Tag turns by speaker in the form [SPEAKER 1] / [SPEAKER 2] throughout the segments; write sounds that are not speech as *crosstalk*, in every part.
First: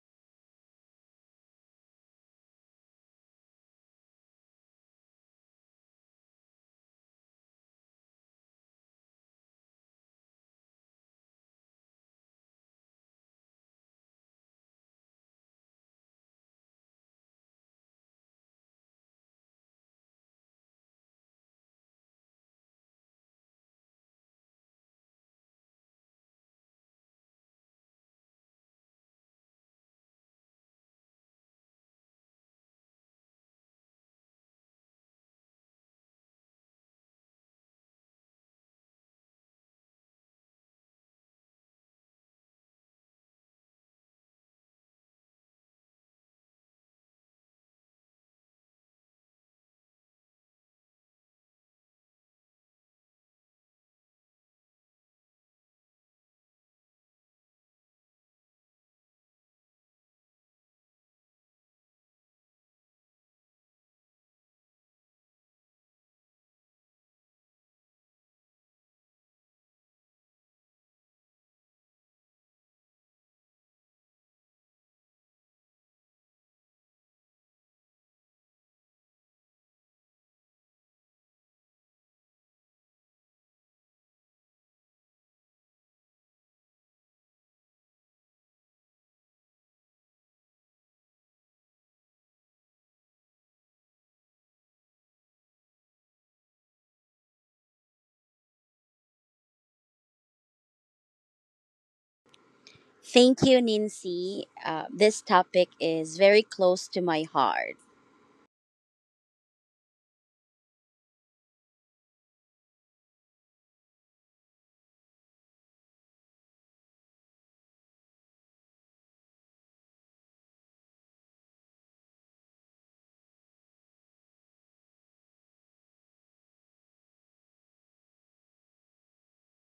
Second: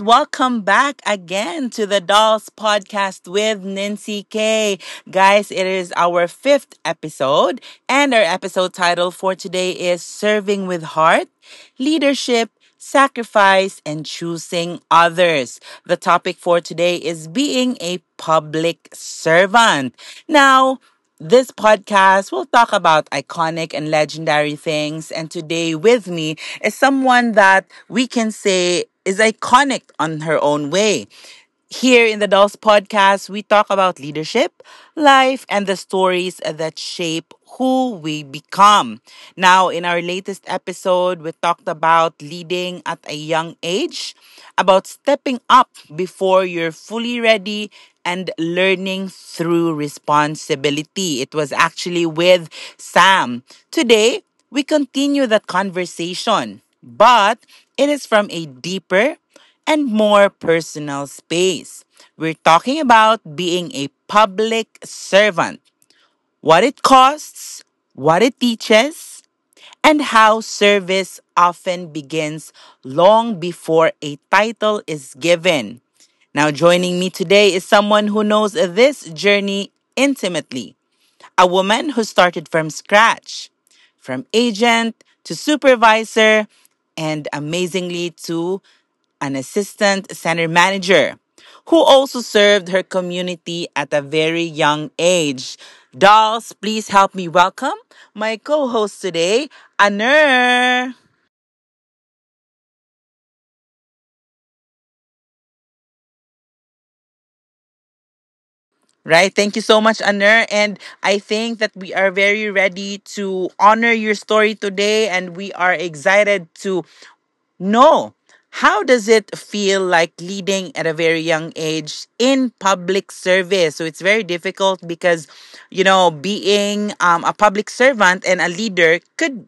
[SPEAKER 1] welcome back again to the Dolls Podcast with Nancy K. Guys, it is our fifth episode, and our episode title for today is Serving with Heart, Leadership, Sacrifice, and Choosing Others. The topic for today is being a public servant. Now, this podcast will talk about iconic and legendary things, and today with me is someone that we can say is iconic on her own way. Here in the Dolls Podcast, we talk about leadership, life, and the stories that shape who we become. Now, in our latest episode, we talked about leading at a young age, about stepping up before you're fully ready, and learning through responsibility. It was actually with Sam. Today, we continue that conversation, but it is from a deeper and more personal space. We're talking about being a public servant, what it costs, what it teaches, and how service often begins long before a title is given. Now, joining me today is someone who knows this journey intimately, a woman who started from scratch, from agent to supervisor, and amazingly to an assistant center manager who also served her community at a very young age. Dolls, please help me welcome my co-host today, Anur.
[SPEAKER 2] Thank you, Nancy. This topic is very close to my heart.
[SPEAKER 1] Right? Thank you so much, Anur. And I think that we are very ready to honor your story today and we are excited to. No. How does it feel like leading at a very young age in public service? So it's very difficult because, you know, being a public servant and a leader could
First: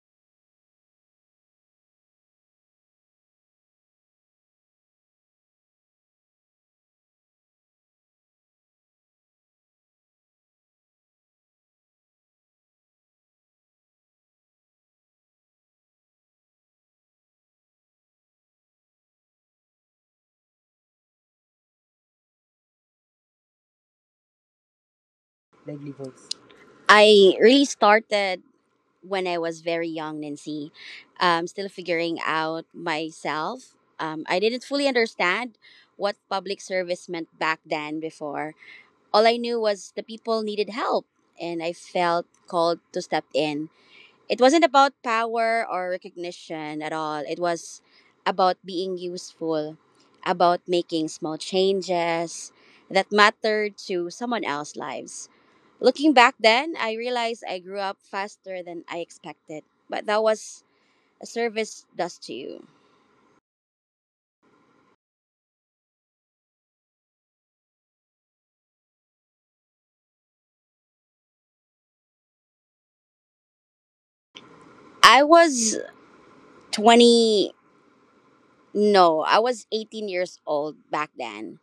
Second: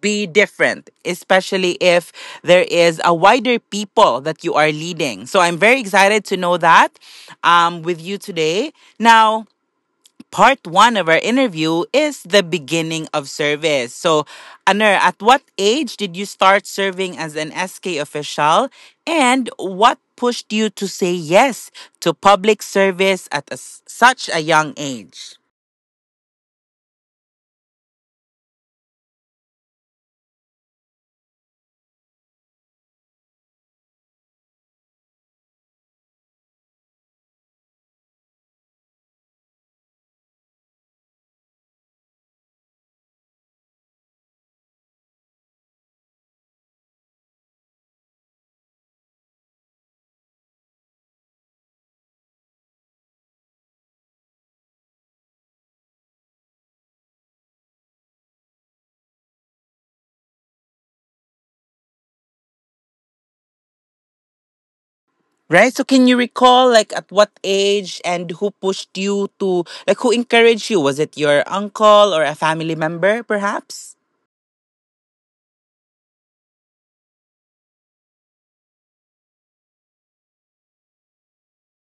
[SPEAKER 1] be different, especially if there is a wider people that you are leading. So I'm very excited to know that with you today. Now, part one of our interview is the beginning of service. So, Anur, at what age did you start serving as an SK official? And what pushed you to say yes to public service at a s such a young age?
[SPEAKER 2] Livelihoods. I really started when I was very young, Nancy. Still figuring out myself. I didn't fully understand what public service meant back then before. All I knew was the people needed help, and I felt called to step in. It wasn't about power or recognition at all. It was about being useful, about making small changes that mattered to someone else's lives. Looking back then, I realized I grew up faster than I expected, but that was a service does to you.
[SPEAKER 1] Right? So, can you recall, like, at what age and who pushed you to, like, who encouraged you? Was it your uncle or a family member, perhaps?
[SPEAKER 2] I was 20, no, I was 18 years old back then.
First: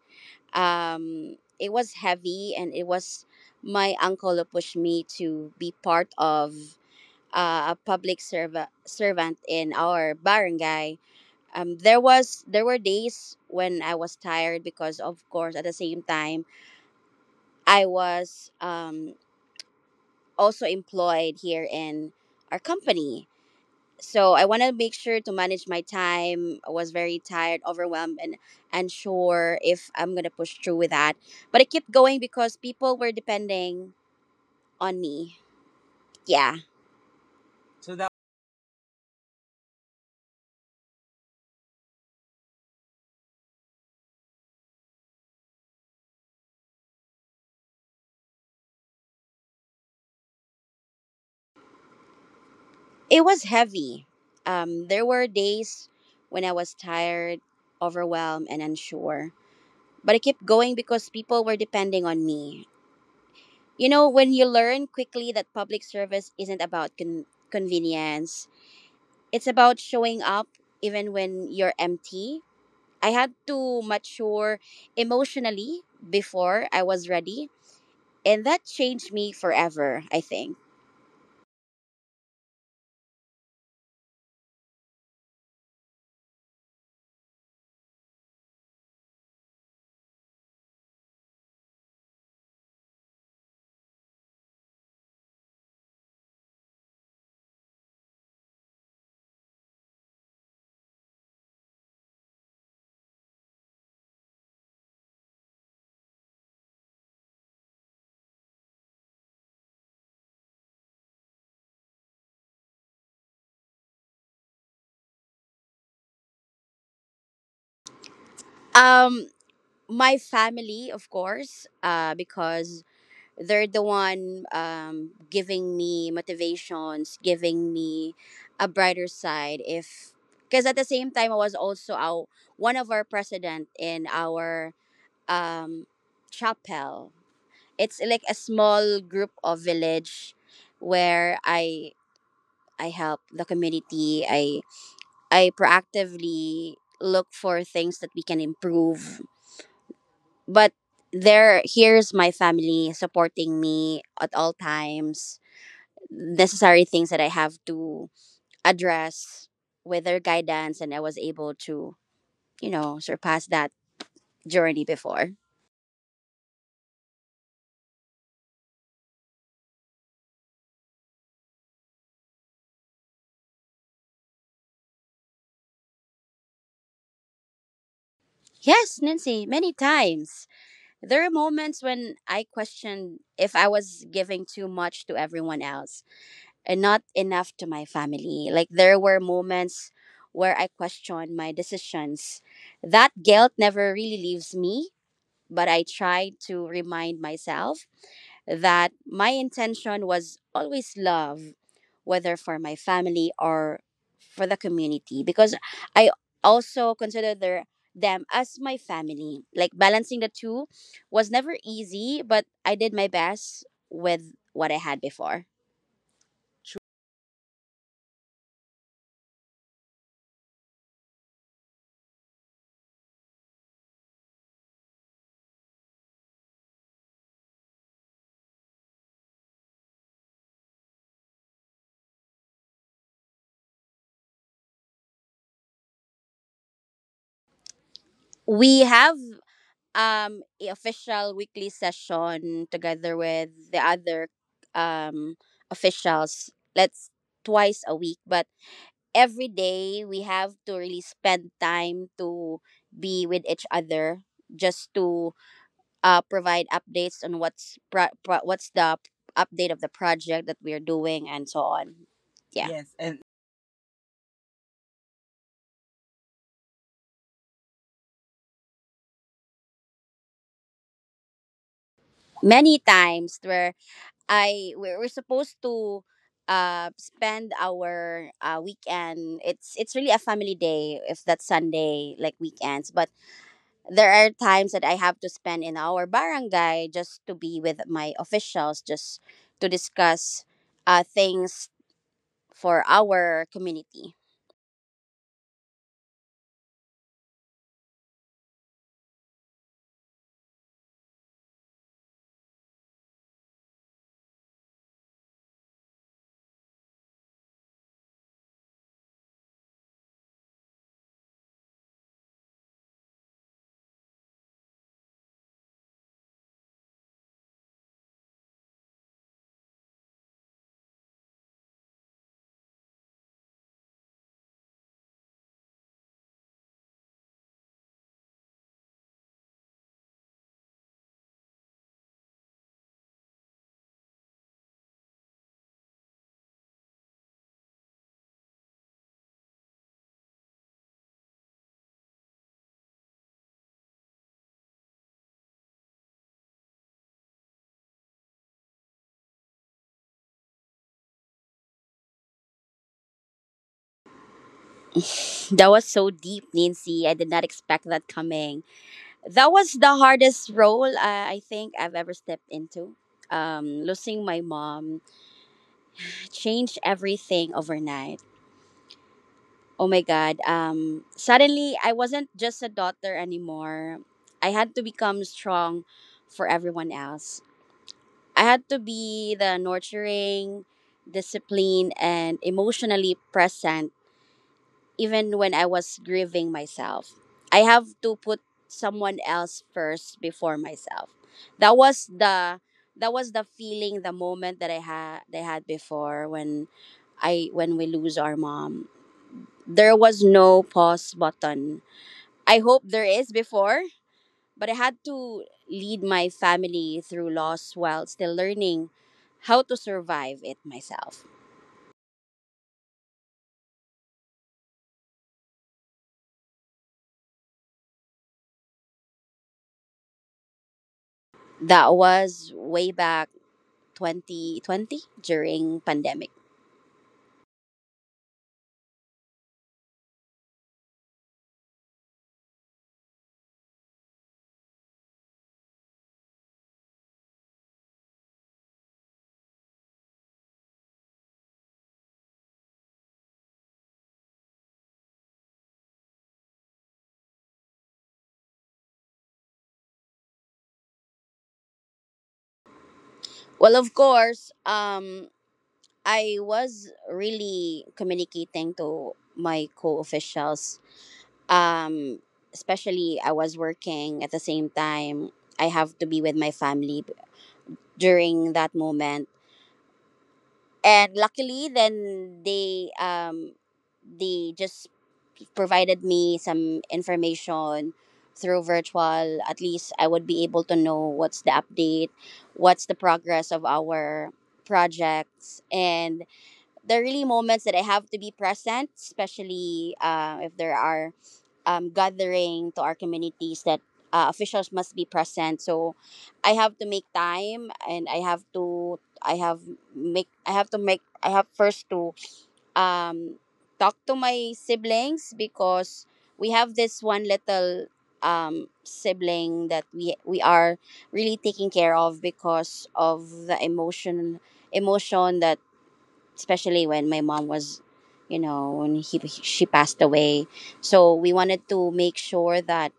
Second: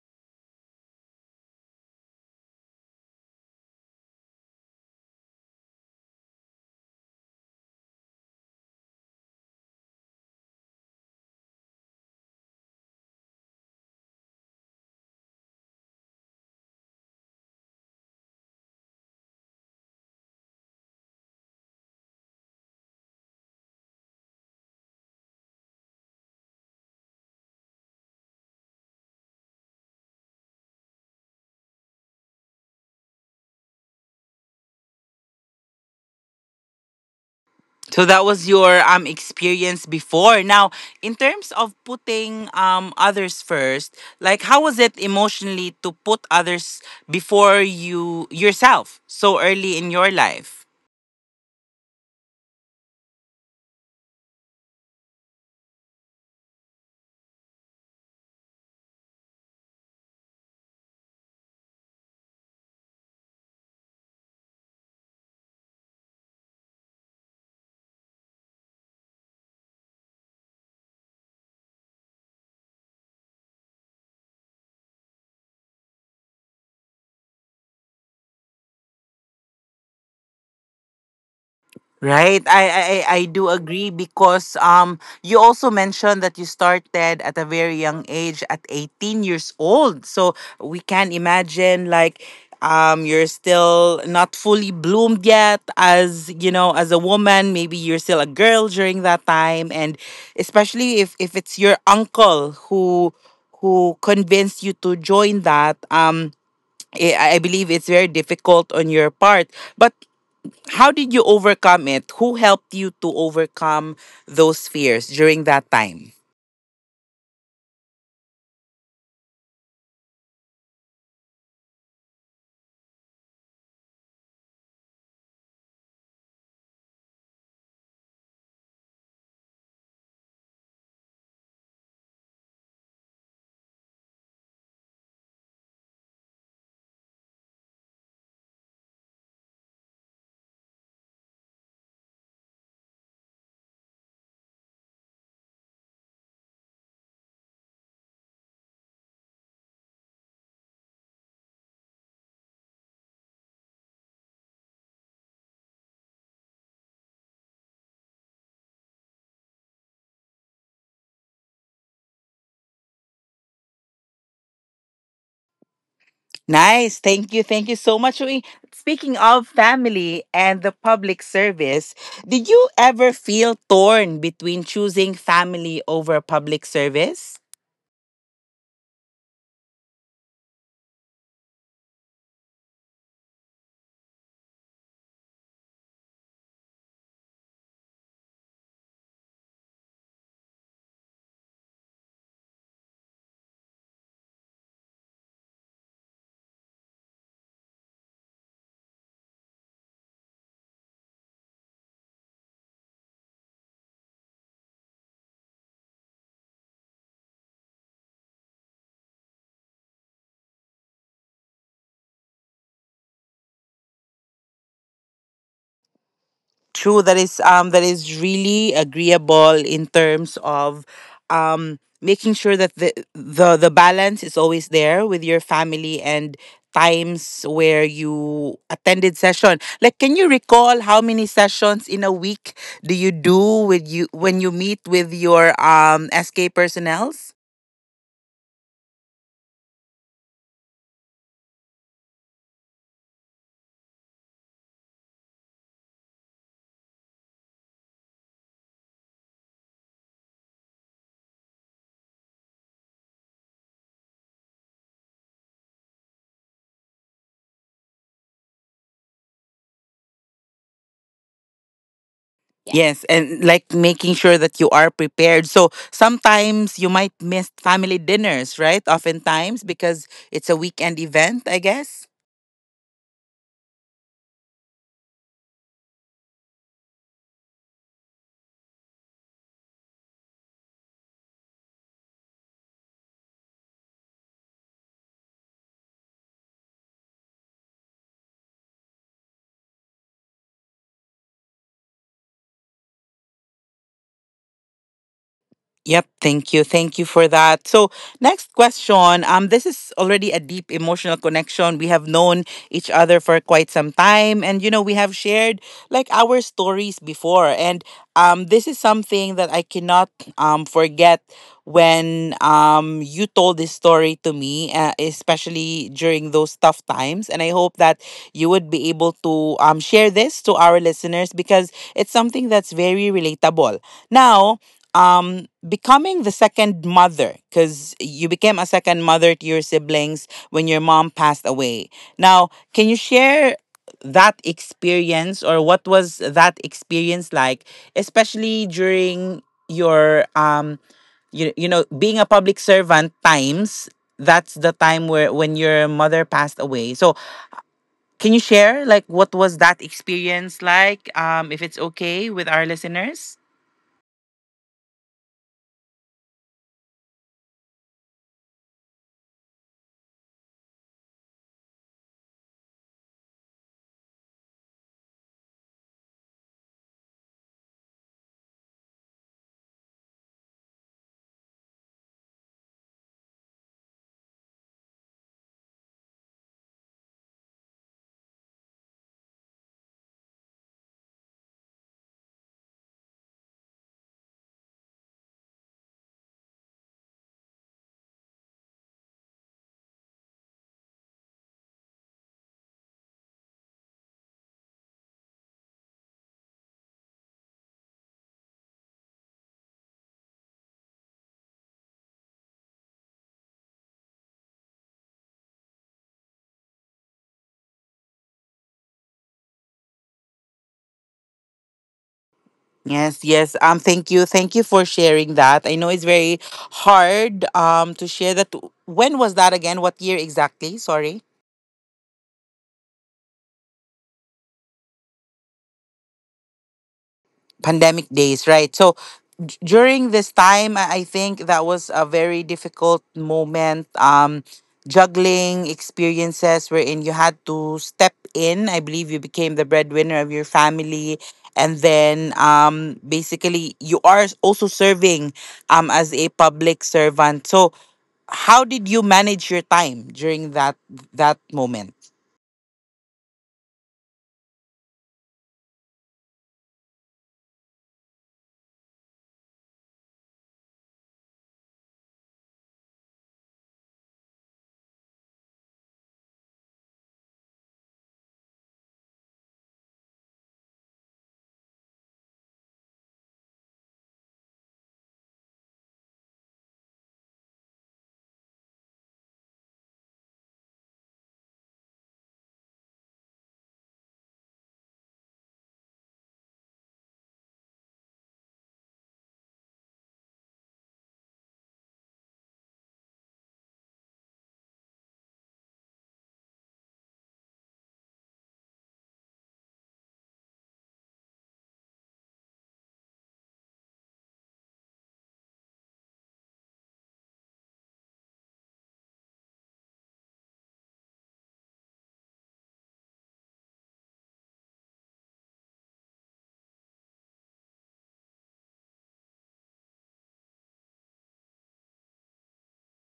[SPEAKER 2] It was heavy, and it was my uncle who pushed me to be part of a public servant in our barangay. There were days when I was tired because, of course, at the same time I was also employed here in our company. So I want to make sure to manage my time. I was very tired, overwhelmed, and unsure if I'm gonna push through with that. But I kept going because people were depending on me. Yeah.
[SPEAKER 1] So that was your experience before. Now, in terms of putting others first, like how was it emotionally to put others before you yourself so early in your life?
[SPEAKER 2] It was heavy. There were days when I was tired, overwhelmed, and unsure. But I kept going because people were depending on me. You know, when you learn quickly that public service isn't about convenience, it's about showing up even when you're empty. I had to mature emotionally before I was ready, and that changed me forever, I think.
[SPEAKER 1] Right. I do agree because you also mentioned that you started at a very young age at 18 years old. So we can imagine like you're still not fully bloomed yet, as you know, as a woman, maybe you're still a girl during that time. And especially if it's your uncle who convinced you to join that, um, I believe it's very difficult on your part, but how did you overcome it? Who helped you to overcome those fears during that time?
[SPEAKER 2] Um, my family, of course, because they're the one giving me motivations, giving me a brighter side. If Because at the same time I was also our one of our president in our um, chapel. It's like a small group of village where I help the community. I proactively look for things that we can improve. But there here's my family supporting me at all times, necessary things that I have to address with their guidance, and I was able to surpass that journey before.
[SPEAKER 1] Nice. Thank you. Thank you so much. Uy, speaking of family and the public service, did you ever feel torn between choosing family over public service?
[SPEAKER 2] Yes, Nancy, many times. There are moments when I questioned if I was giving too much to everyone else and not enough to my family. Like, there were moments where I questioned my decisions. That guilt never really leaves me, but I try to remind myself that my intention was always love, whether for my family or for the community, because I also consider them as my family. Like, balancing the two was never easy, but I did my best with what I had before.
[SPEAKER 1] True, that is really agreeable in terms of making sure that the balance is always there with your family, and times where you attended session. Like, can you recall how many sessions in a week do you do with you when you meet with your SK personnels?
[SPEAKER 2] We have a official weekly session together with the other um officials. Let's twice a week, but every day we have to really spend time to be with each other, just to provide updates on what's the update of the project that we're doing and so on, yeah.
[SPEAKER 1] Yes.
[SPEAKER 2] Yes,
[SPEAKER 1] Yes,
[SPEAKER 2] and
[SPEAKER 1] and like making sure that you are prepared. So sometimes you might miss family dinners, right? Oftentimes because it's a weekend event, I guess.
[SPEAKER 2] many times where I where we're supposed to spend our weekend. It's really a family day if that's Sunday, like weekends, but there are times that I have to spend in our barangay just to be with my officials, just to discuss things for our community.
[SPEAKER 1] Yep, thank you. Thank you for that. So, next question. This is already a deep emotional connection. We have known each other for quite some time and, you know, we have shared like our stories before. And this is something that I cannot forget when you told this story to me, especially during those tough times, and I hope that you would be able to share this to our listeners because it's something that's very relatable. Now, becoming the second mother, because you became a second mother to your siblings when your mom passed away, now can you share that experience, or what was that experience like, especially during your um, you know, being a public servant times. That's the time where when your mother passed away. So can you share like what was that experience like, um, if it's okay with our listeners?
[SPEAKER 2] That was so deep, Nancy. I did not expect that coming. That was the hardest role, I think I've ever stepped into. Losing my mom changed everything overnight. Oh my God. Suddenly, I wasn't just a daughter anymore. I had to become strong for everyone else. I had to be the nurturing, disciplined, and emotionally present even when I was grieving myself. I have to put someone else first before myself. That was the that was the feeling, the moment that I had before, when I when we lose our mom. There was no pause button. I hope there is before, but I had to lead my family through loss while still learning how to survive it myself.
[SPEAKER 1] Yes, yes. Thank you for sharing that. I know it's very hard. To share that. When was that again? What year exactly? Sorry.
[SPEAKER 2] That was way back 2020 during pandemic.
[SPEAKER 1] Pandemic days, right? So during this time, I think that was a very difficult moment. Juggling experiences wherein you had to step in. I believe you became the breadwinner of your family. And then basically, you are also serving um as a public servant. So, how did you manage your time during that moment?
[SPEAKER 2] Well, of course, I was really communicating to my co-officials. Um, especially I was working at the same time. I have to be with my family during that moment. And luckily then they just provided me some information through virtual. At least I would be able to know what's the update, what's the progress of our projects. And there are really moments that I have to be present, especially if there are gathering to our communities that officials must be present. So I have to make time, and I have first to um, talk to my siblings, because we have this one little sibling that we are really taking care of because of the emotion that, especially when my mom was, you know, when he she passed away. So we wanted to make sure that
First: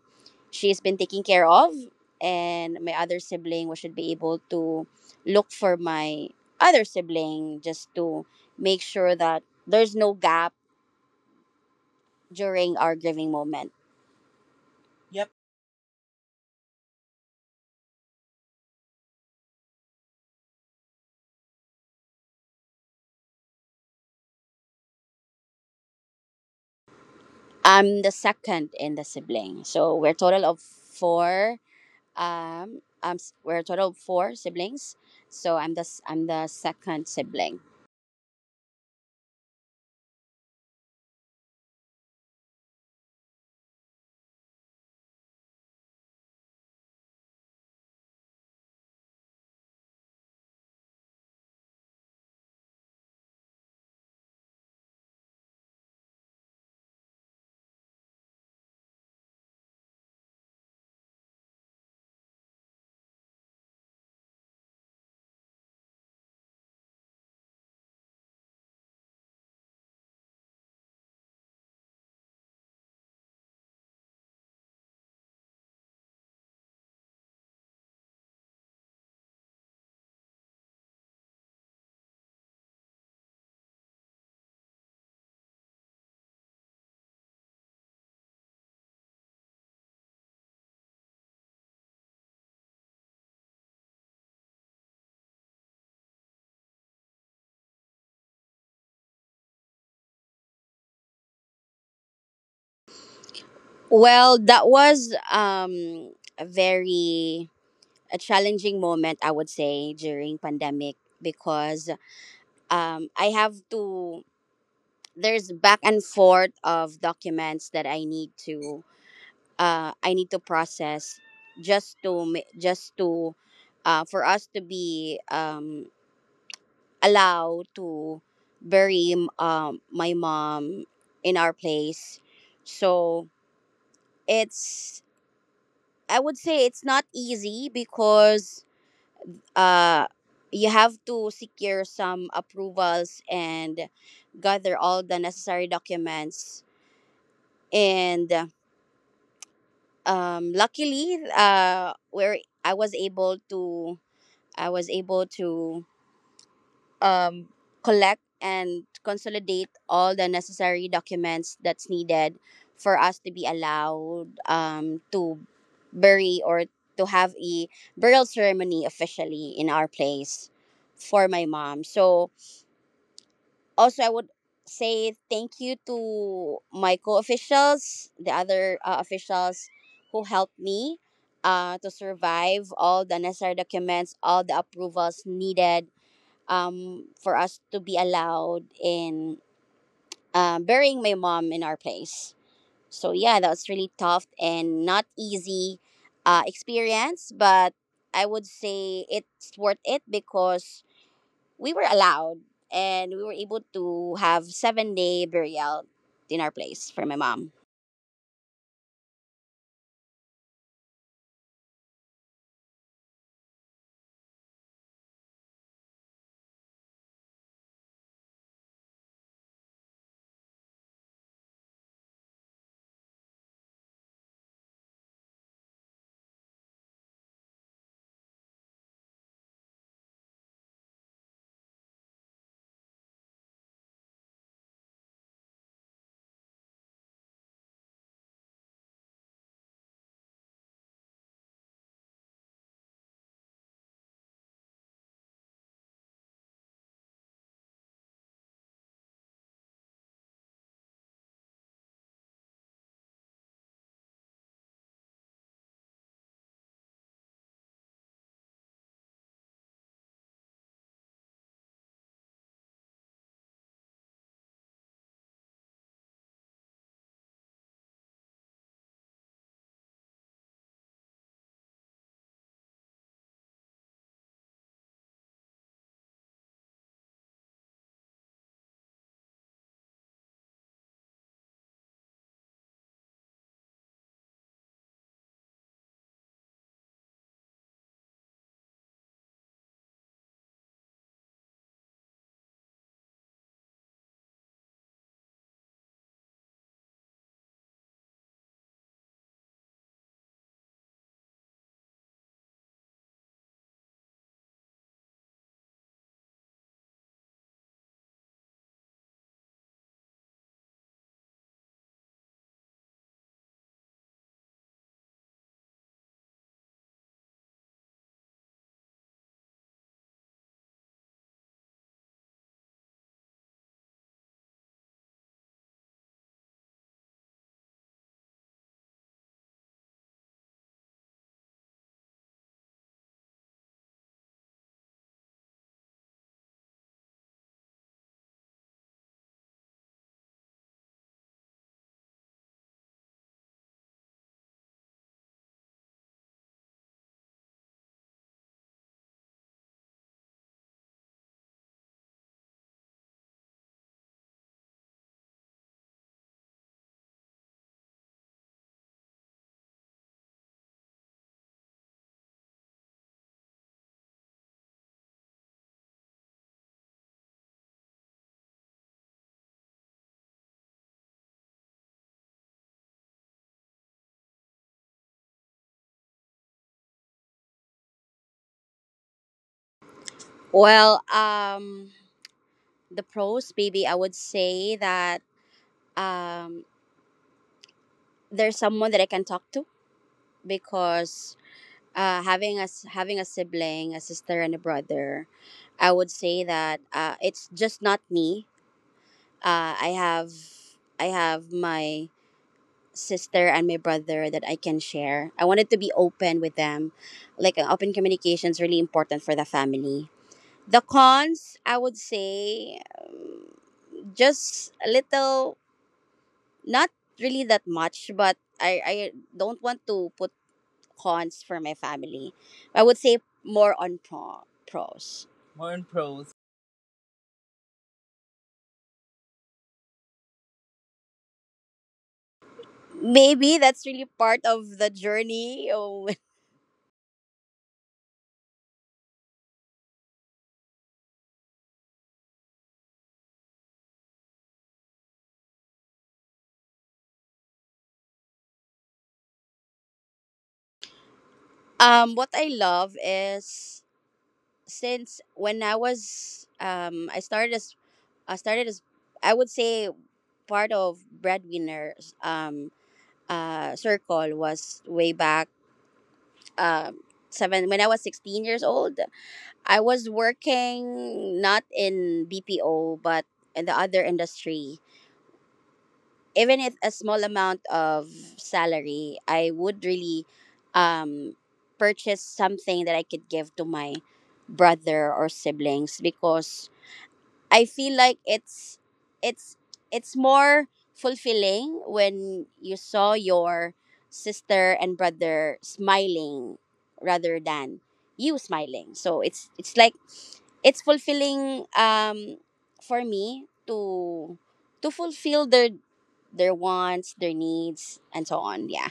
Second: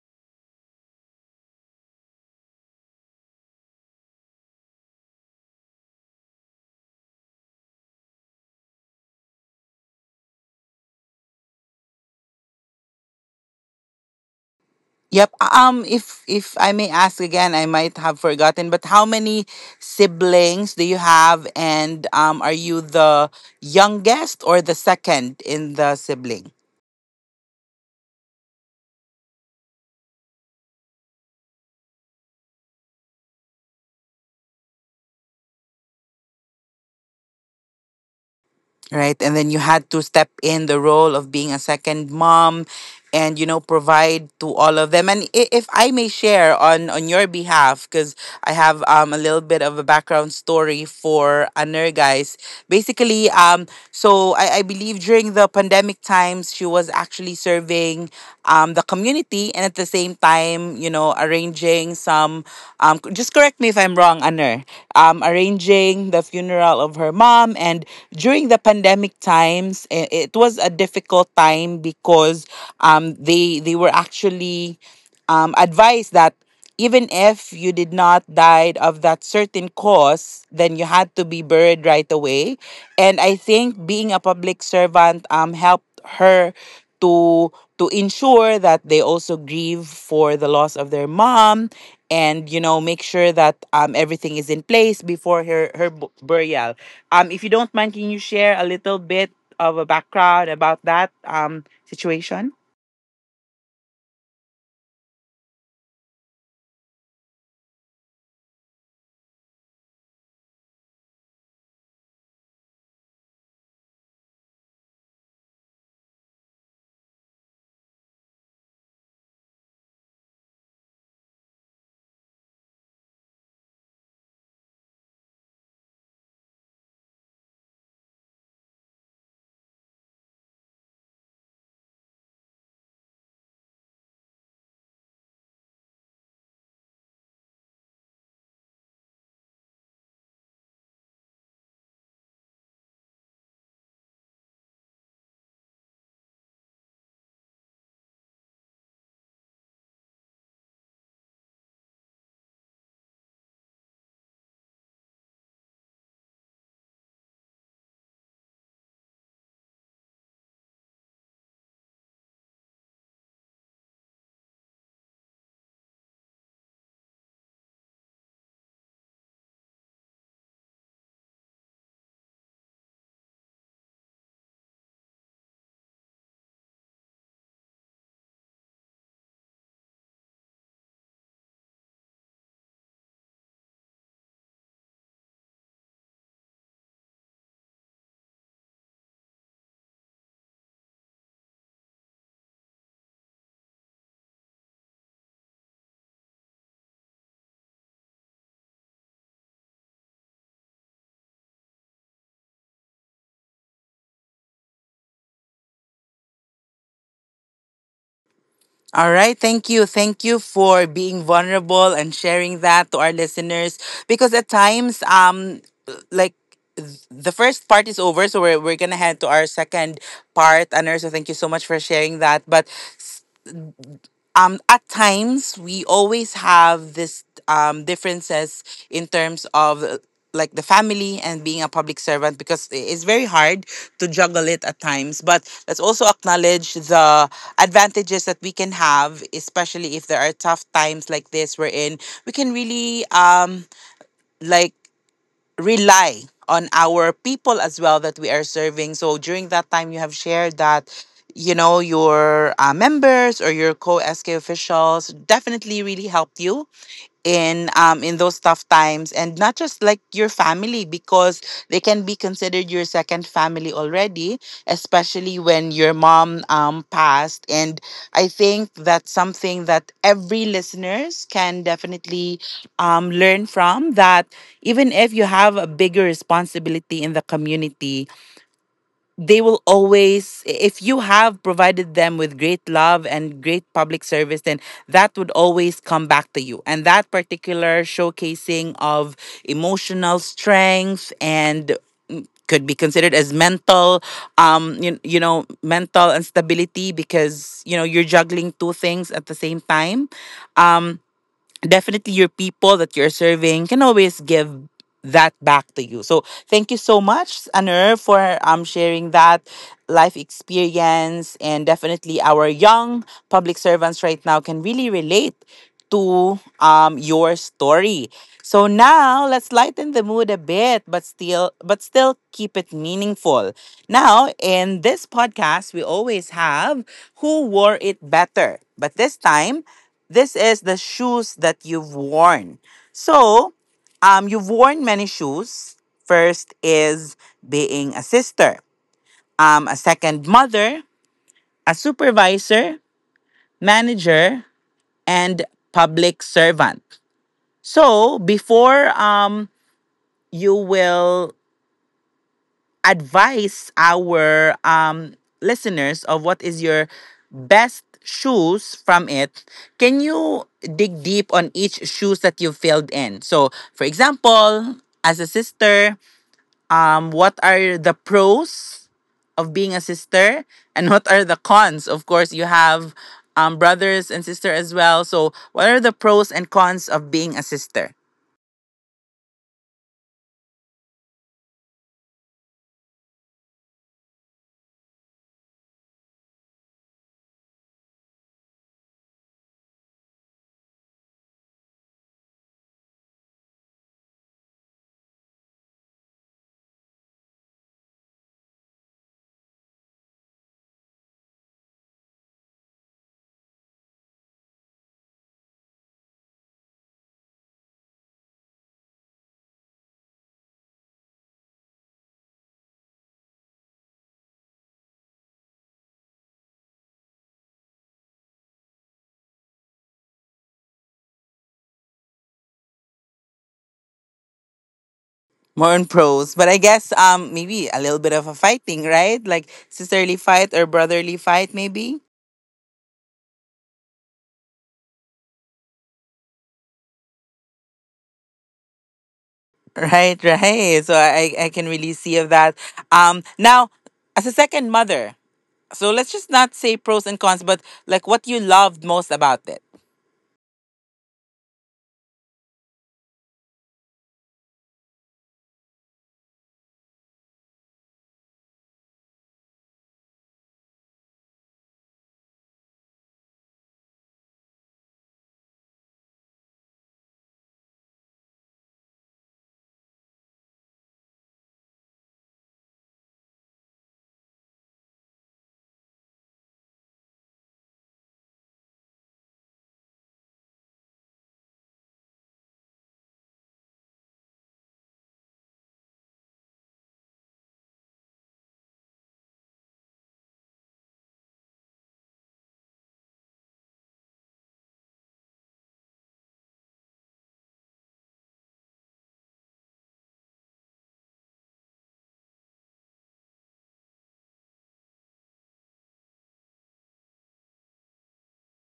[SPEAKER 2] she's been taken care of, and my other sibling, we should be able to look for my other sibling just to make sure that there's no gap during our grieving moment.
[SPEAKER 1] Yep.
[SPEAKER 2] Yep.
[SPEAKER 1] If I may ask again, I might have forgotten, but how many siblings do you have, and are you the youngest or the second in the sibling?
[SPEAKER 2] I'm the second in the sibling, so um, um we're a total of four siblings, so I'm the second sibling.
[SPEAKER 1] Right, and then you had to step in the role of being a second mom, and you know, provide to all of them. And if I may share on your behalf, because. I have um a little bit of a background story for Aner, guys. Basically, so I believe during the pandemic times, she was actually serving um the community and at the same time, you know, arranging some, just correct me if I'm wrong, Aner, arranging the funeral of her mom. And during the pandemic times, it was a difficult time because they were actually um advice that even if you did not die of that certain cause, then you had to be buried right away. And I think being a public servant um helped her to to ensure that they also grieve for the loss of their mom, and you know, make sure that everything is in place before her burial. Um, if you don't mind, can you share a little bit of a background about that situation?
[SPEAKER 2] Well, that was a very a challenging moment, I would say, during pandemic, because I have to there's back and forth of documents that I need to, process, just to for us to be allowed to bury my mom in our place. So, it's I would say it's not easy because uh you have to secure some approvals and gather all the necessary documents, and luckily, where I was able to I was able to um, collect and consolidate all the necessary documents that's needed for us to be allowed, to bury, or to have a burial ceremony officially in our place for my mom. So also, I would say thank you to my co officials, the other officials who helped me. To survive all the necessary documents, all the approvals needed, for us to be allowed in burying my mom in our place. So yeah, that was really tough and not easy, experience, but I would say it's worth it because we were allowed, and we were able to have 7-day burial in our place for my mom.
[SPEAKER 1] All right. Thank you. Thank you for being vulnerable and sharing that to our listeners because at times, like, the first part is over, so we're gonna head to our second part. Aner, so thank you so much for sharing that. But at times we always have this differences in terms of like the family and being a public servant because it's very hard to juggle it at times, but let's also acknowledge the advantages that we can have especially if there are tough times like this wherein we can really like rely on our people as well that we are serving. So during that time, you have shared that, you know, your uh members or your co SK officials definitely really helped you in those tough times, and not just like your family because they can be considered your second family already, especially when your mom passed. And I think that's something that every listeners can definitely learn from that. Even if you have a bigger responsibility in the community, they will always, if you have provided them with great love and great public service, then that would always come back to you. And that particular showcasing of emotional strength and, mm, could be considered as mental, um, you know, mental instability because you know you're juggling two things at the same time. Um, definitely your people that you're serving can always give that back to you. So thank you so much, Anur, for sharing that life experience. And definitely our young public servants right now can really relate to your story. So now let's lighten the mood a bit, but still keep it meaningful. Now in this podcast we always have who wore it better. But this time this is the shoes that you've worn. So, you've worn many shoes. First is being a sister, a second mother, a supervisor, manager, and public servant. So, before um you will advise our um listeners of what is your best shoes from it, can you dig deep on each shoes that you filled in? So, for example, as a sister, what are the pros of being a sister and what are the cons? Of course, you have um brothers and sister as well. So, what are the pros and cons of being a sister?
[SPEAKER 2] Well, the pros, maybe I would say that um, there's someone that I can talk to, because, having a sibling, a sister and a brother, I would say that, it's just not me. Uh, I have I have my sister and my brother that I can share. I wanted to be open with them. Like, open communication is really important for the family. The cons, I would say, just a little, not really that much, but I don't want to put cons for my family. I would say more on pros. More on
[SPEAKER 1] More on
[SPEAKER 2] pros.
[SPEAKER 1] pros, but I guess maybe a little bit of a fighting, right? Like sisterly fight or brotherly fight, maybe. *laughs*
[SPEAKER 2] Maybe that's really part of the journey. Oh, *laughs*
[SPEAKER 1] Right, right. So I can really see of that. Now as a second mother, so let's just not say pros and cons, but like what you loved most about this.
[SPEAKER 2] What I love is, since when I was I started as I would say part of breadwinners circle, was way back, um seven when I was 16 years old. I was working not in BPO but in the other industry. Even if a small amount of salary, I would really, um, purchase something that I could give to my brother or siblings, because I feel like it's it's more fulfilling when you saw your sister and brother smiling rather than you smiling. So it's fulfilling, for me to fulfill their wants, their needs, and so on. Yeah.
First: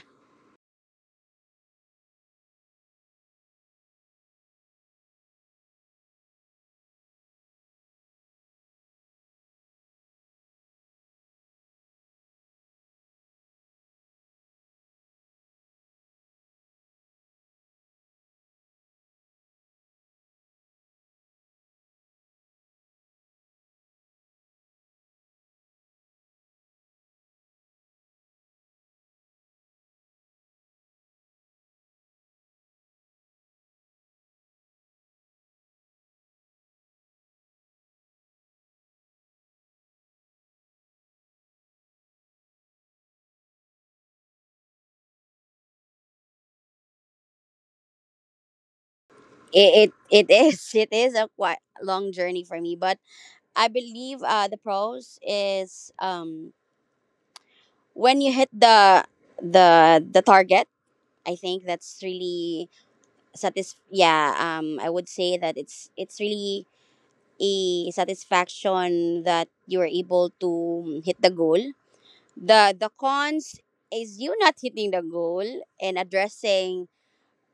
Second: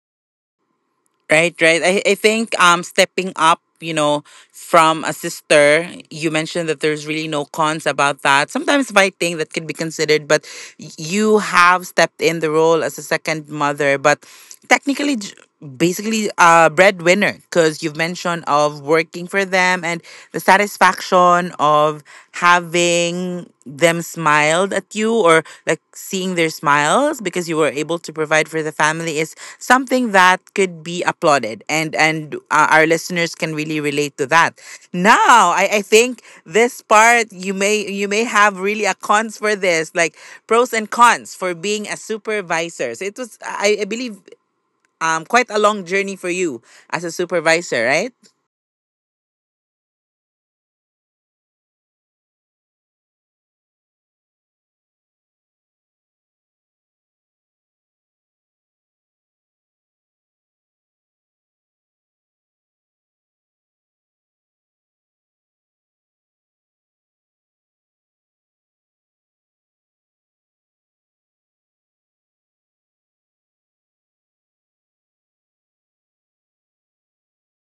[SPEAKER 1] Right, right. I think stepping up, you know, from a sister, you mentioned that there's really no cons about that. Sometimes fighting that can be considered, but you have stepped in the role as a second mother, but technically j- basically a breadwinner because you've mentioned of working for them and the satisfaction of having helping them smiled at you or like seeing their smiles because you were able to provide for the family is something that could be applauded and our listeners can really relate to that. Now I think this part you may have really a cons for this, like pros and cons for being a supervisor. So it was I believe quite a long journey for you as a supervisor, right?
[SPEAKER 2] It is *laughs* it is a quite long journey for me, but I believe the pros is, when you hit the target. I think that's really I would say that it's really a satisfaction that you are able to, hit the goal. The cons is you not hitting the goal and addressing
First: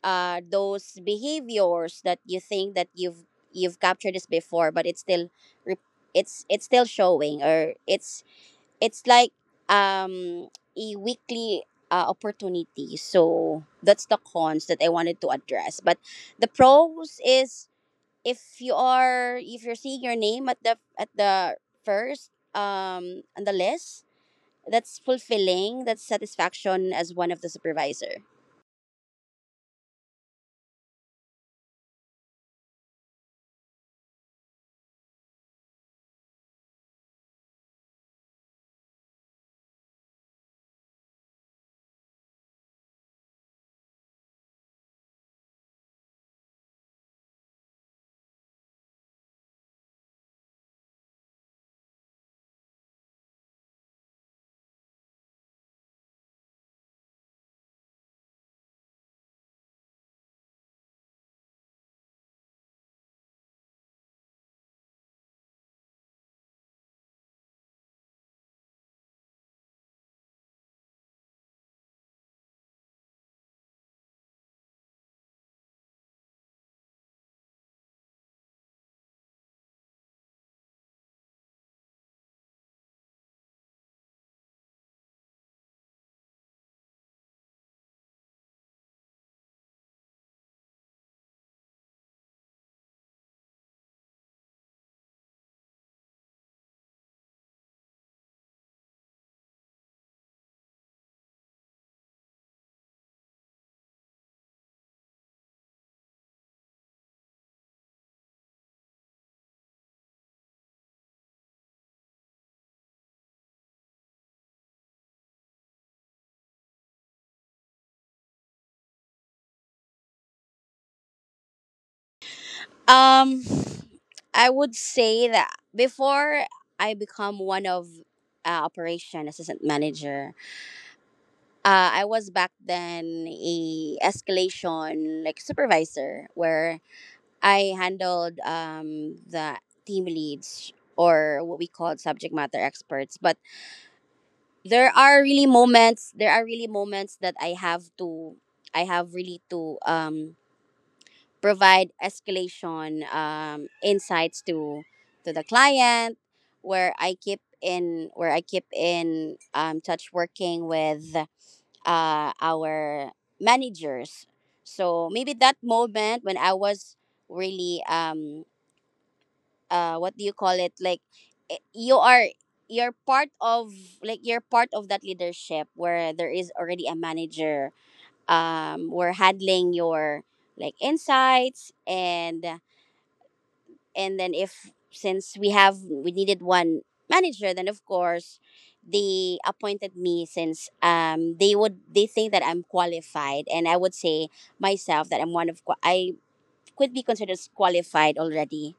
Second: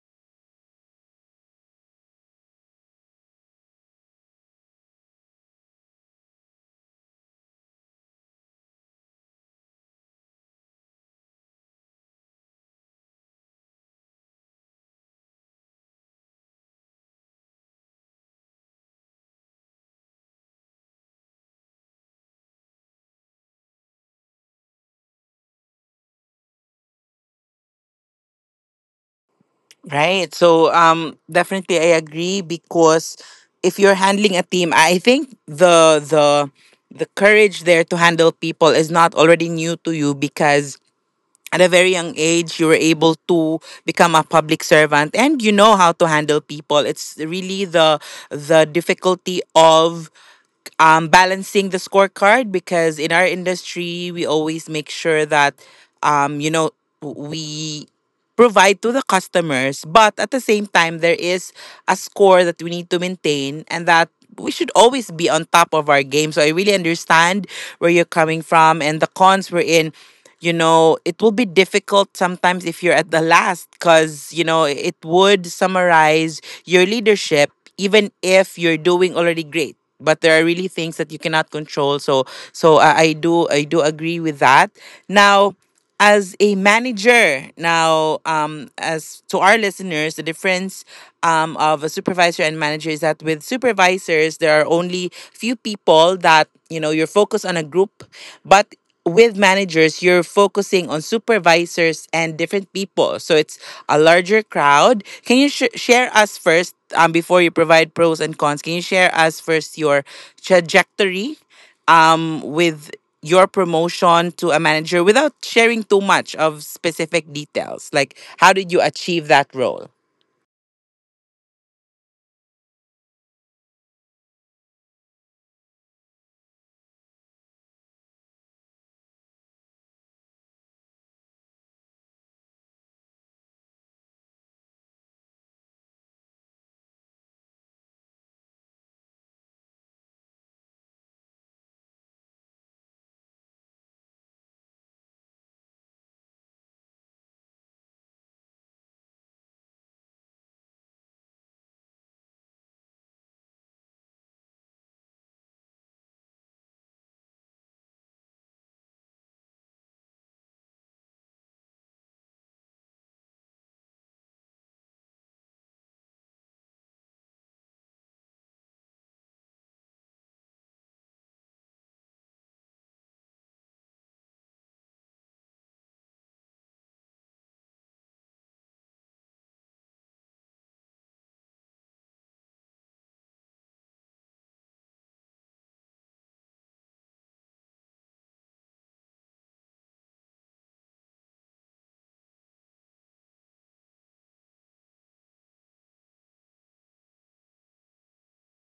[SPEAKER 2] those behaviors that you think that you've captured this before, but re- it's still showing, or it's like um a weekly, opportunity. So that's the cons that I wanted to address. But the pros is, if you're seeing your name at the first, on the list, that's fulfilling. That's satisfaction as one of the supervisor.
[SPEAKER 1] Right. So definitely I agree because if you're handling a team, I think the the courage there to handle people is not already new to you because at a very young age you were able to become a public servant and you know how to handle people. It's really the difficulty of balancing the scorecard because in our industry we always make sure that you know, we provide to the customers, but at the same time there is a score that we need to maintain and that we should always be on top of our game, so I really understand where you're coming from. And the cons we're in, you know, it will be difficult sometimes if you're at the last because, you know, it would summarize your leadership even if you're doing already great. But there are really things that you cannot control. So I do agree with that. Now, as a manager now, as to our listeners, the difference of a supervisor and manager is that with supervisors there are only few people that you know you're focused on a group, but with managers you're focusing on supervisors and different people, so it's a larger crowd. Can you share us first, before you provide pros and cons, can you share us first your trajectory with your promotion to a manager without sharing too much of specific details? Like, how did you achieve that role?
[SPEAKER 2] um I would say that before I become one of operation assistant manager, I was back then a escalation like supervisor, where I handled the team leads, or what we called subject matter experts. But there are really moments. There are really moments that I have to. I have really to provide escalation insights to the client where I keep in touch working with our managers. So maybe that moment when I was really what do you call it, like you are, you're part of, like you're part of that leadership where there is already a manager, um, we're handling your like insights. And then, if since we have, we needed one manager, then of course they appointed me since they would, they think that I'm qualified, and I would say myself that I'm one of I could be considered qualified already.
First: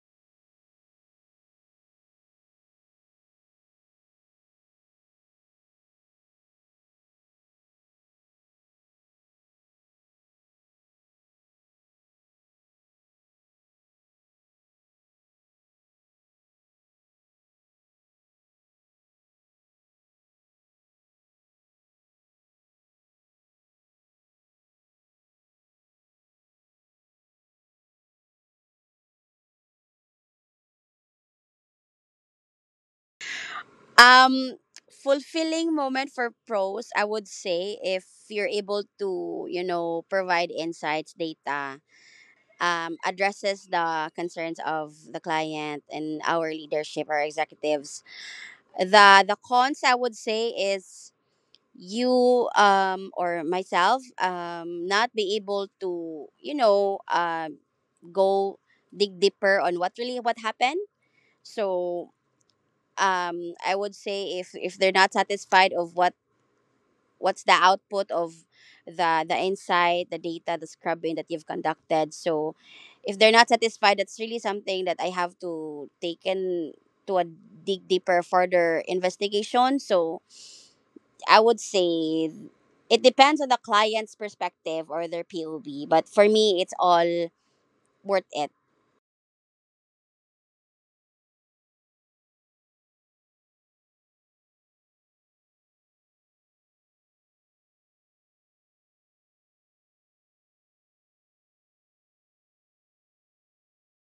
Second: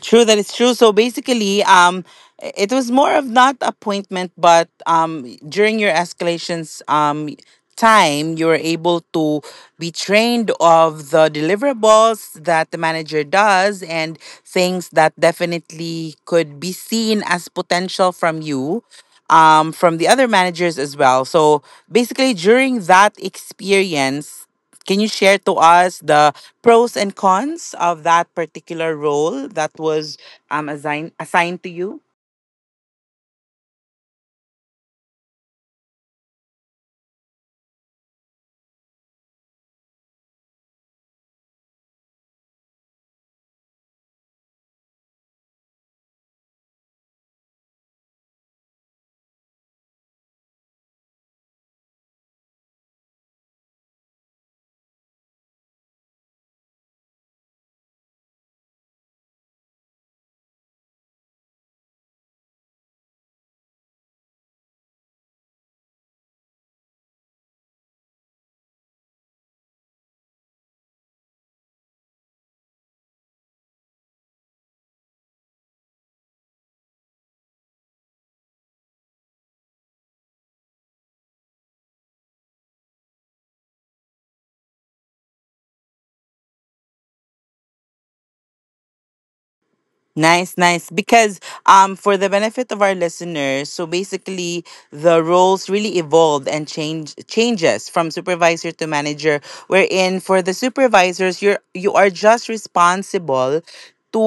[SPEAKER 1] True, that it's true. So basically, it was more of not appointment, but during your escalations time, you were able to be trained of the deliverables that the manager does and things that definitely could be seen as potential from you. From the other managers as well. So basically, during that experience, can you share to us the pros and cons of that particular role that was assigned to you?
[SPEAKER 2] um Fulfilling moment for pros, I would say, if you're able to, you know, provide insights, data, addresses the concerns of the client and our leadership, our executives. The cons I would say is you, or myself, not be able to, you know, go dig deeper on what really what happened. So I would say, if they're not satisfied of what, what's the output of the insight, the data, the scrubbing that you've conducted. So if they're not satisfied, that's really something that I have to take in to a dig deeper, further investigation. So I would say it depends on the client's perspective or their POV, but for me, it's all worth it.
[SPEAKER 1] Nice, nice. Because for the benefit of our listeners, so basically the roles really evolved and changes from supervisor to manager, wherein for the supervisors you're you are just responsible to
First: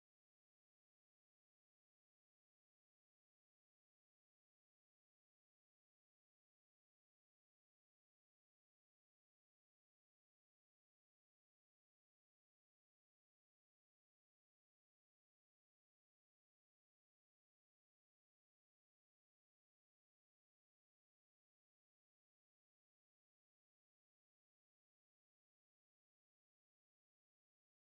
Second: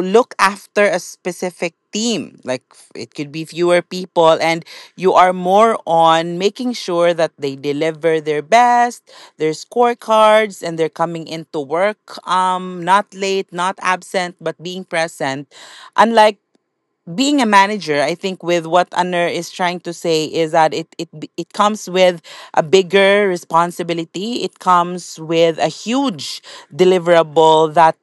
[SPEAKER 1] look after a specific team. Like, it could be fewer people, and you are more on making sure that they deliver their best, their scorecards, and they're coming into work, not late, not absent, but being present. Unlike being a manager, I think with what Anner is trying to say is that it comes with a bigger responsibility. It comes with a huge deliverable that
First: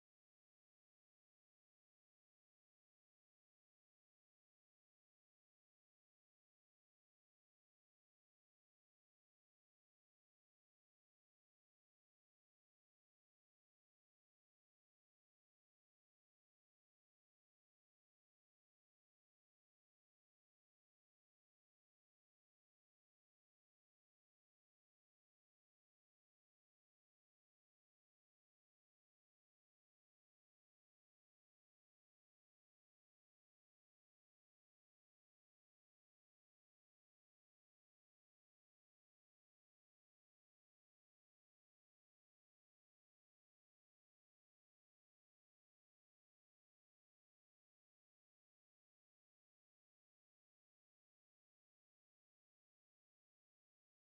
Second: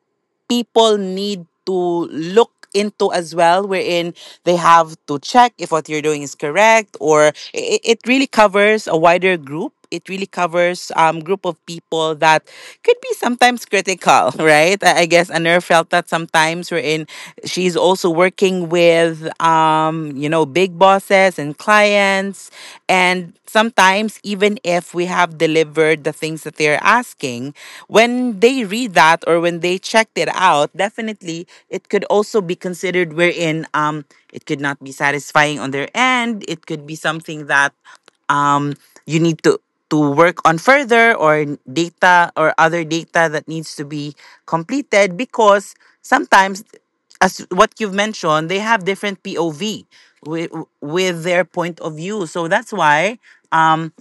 [SPEAKER 1] people need to look into as well, wherein they have to check if what you're doing is correct, or it really covers a wider group. It really covers group of people that could be sometimes critical. *laughs* Right, I guess Anur felt that sometimes, wherein she's also working with you know, big bosses and clients. And sometimes, even if we have delivered the things that they're asking, when they read that or when they checked it out, definitely it could also be considered, wherein it could not be satisfying on their end. It could be something that um, you need to work on further, or data or other data that needs to be completed, because sometimes, as what you've mentioned, they have different POV with, with their point of view. So that's why, um,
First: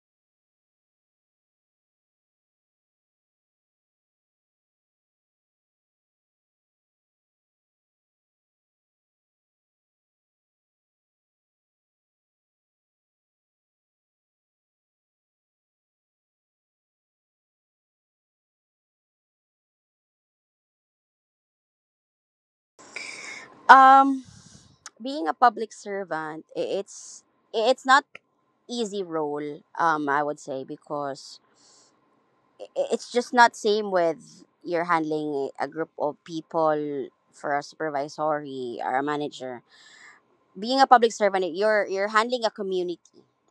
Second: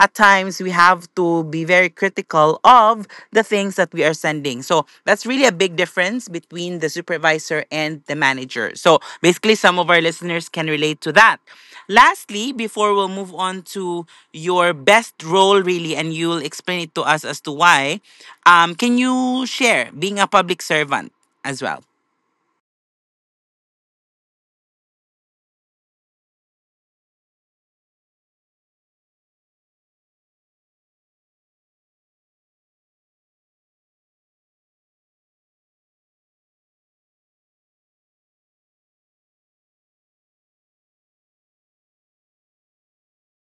[SPEAKER 1] at times we have to be very critical of the things that we are sending. So that's really a big difference between the supervisor and the manager. So basically, some of our listeners can relate to that. Lastly, before we'll move on to your best role, really, and you'll explain it to us as to why, can you share being a public servant as well?
[SPEAKER 2] Um, Being a public servant, it's not easy role. I would say, because i- it's just not same with you're handling a group of people for a supervisory or a manager. Being a public servant, you're handling a community.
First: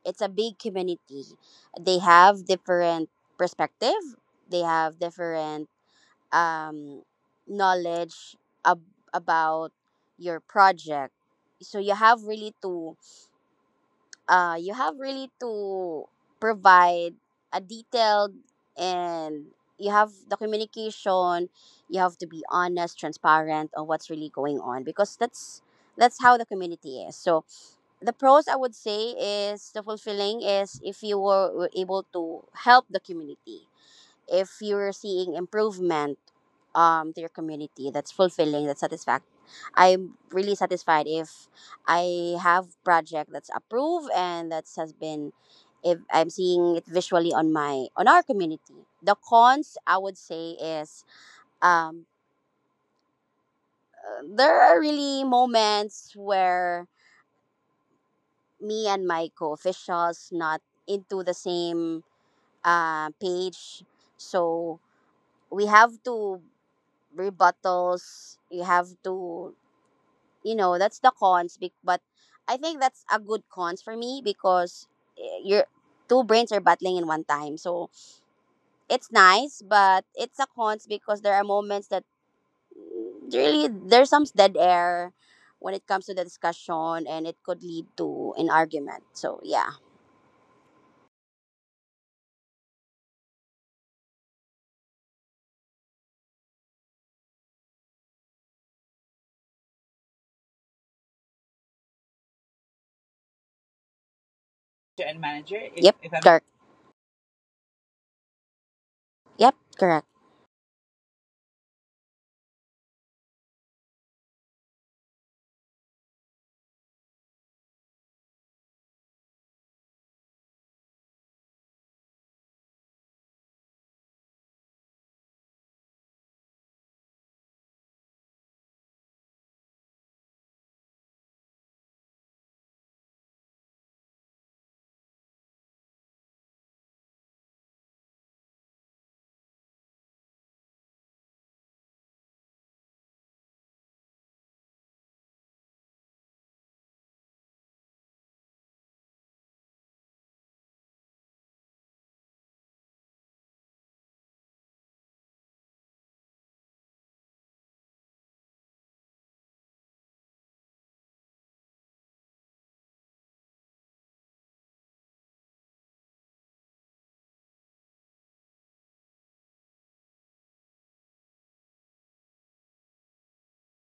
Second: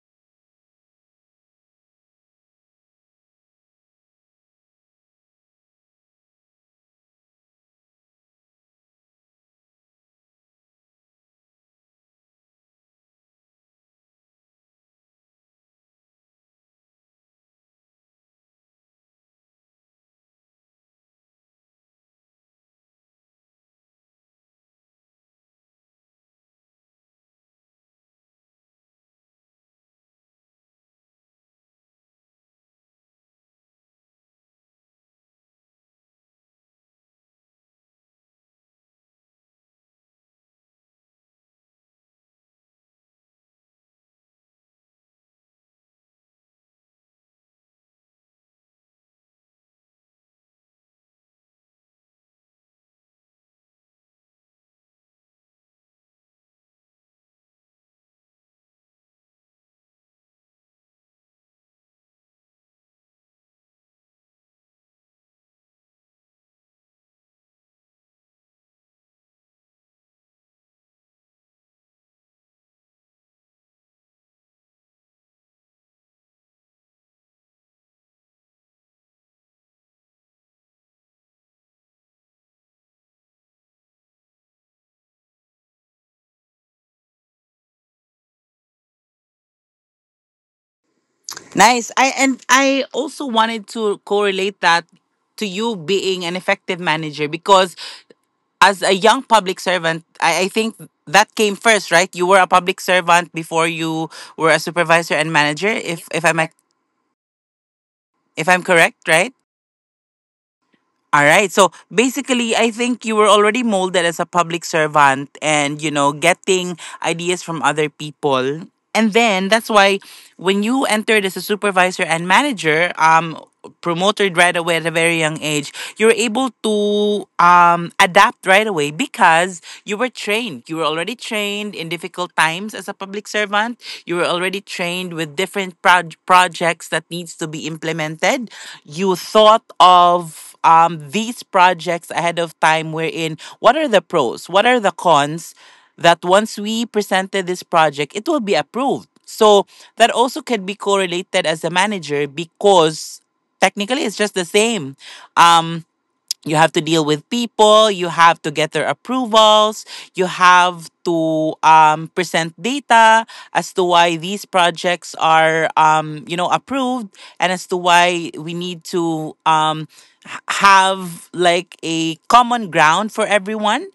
[SPEAKER 2] It's a big community. They have different perspective, they have different um knowledge ab- about your project. So you have really to you have really to provide a detailed, and you have the communication. You have to be honest, transparent on what's really going on, because that's how the community is. So the pros, I would say, is the fulfilling, is if were able to help the community, if you were seeing improvement to your community, that's fulfilling, that's satisfact. I'm really satisfied if I have project that's approved and that has been, if I'm seeing it visually on my on our community. The cons I would say is um there are really moments where me and my co-officials not into the same page. So we have to rebuttals, you have to, you know, that's the cons but I think that's a good cons for me because your two brains are battling in one time. So it's nice, but it's a cons because there are moments that really there's some dead air when it comes to the discussion, and it could lead to an argument. So yeah.
[SPEAKER 1] Nice. I and I also wanted to correlate that to you being an effective manager because as a young public servant, I think that came first, right? You were a public servant before you were a supervisor
[SPEAKER 2] And
[SPEAKER 1] and
[SPEAKER 2] manager,
[SPEAKER 1] manager,
[SPEAKER 2] if, yep,
[SPEAKER 1] if
[SPEAKER 2] if I'm correct.
[SPEAKER 1] if I'm correct, right?
[SPEAKER 2] Yep, correct.
[SPEAKER 1] All right. So basically, I think you were already molded as a public servant and, you know, getting ideas from other people. And then that's why when you entered as a supervisor and manager, promoted right away at a very young age, you're able to adapt right away because you were trained. You were already trained in difficult times as a public servant. You were already trained with different projects that needs to be implemented. You thought of these projects ahead of time, wherein what are the pros, what are the cons, that once we presented this project it will be approved. So that also can be correlated as a manager because technically it's just the same. Um, you have to deal with people, you have to get their approvals, you have to present data as to why these projects are you know, approved, and as to why we need to have like a common ground for everyone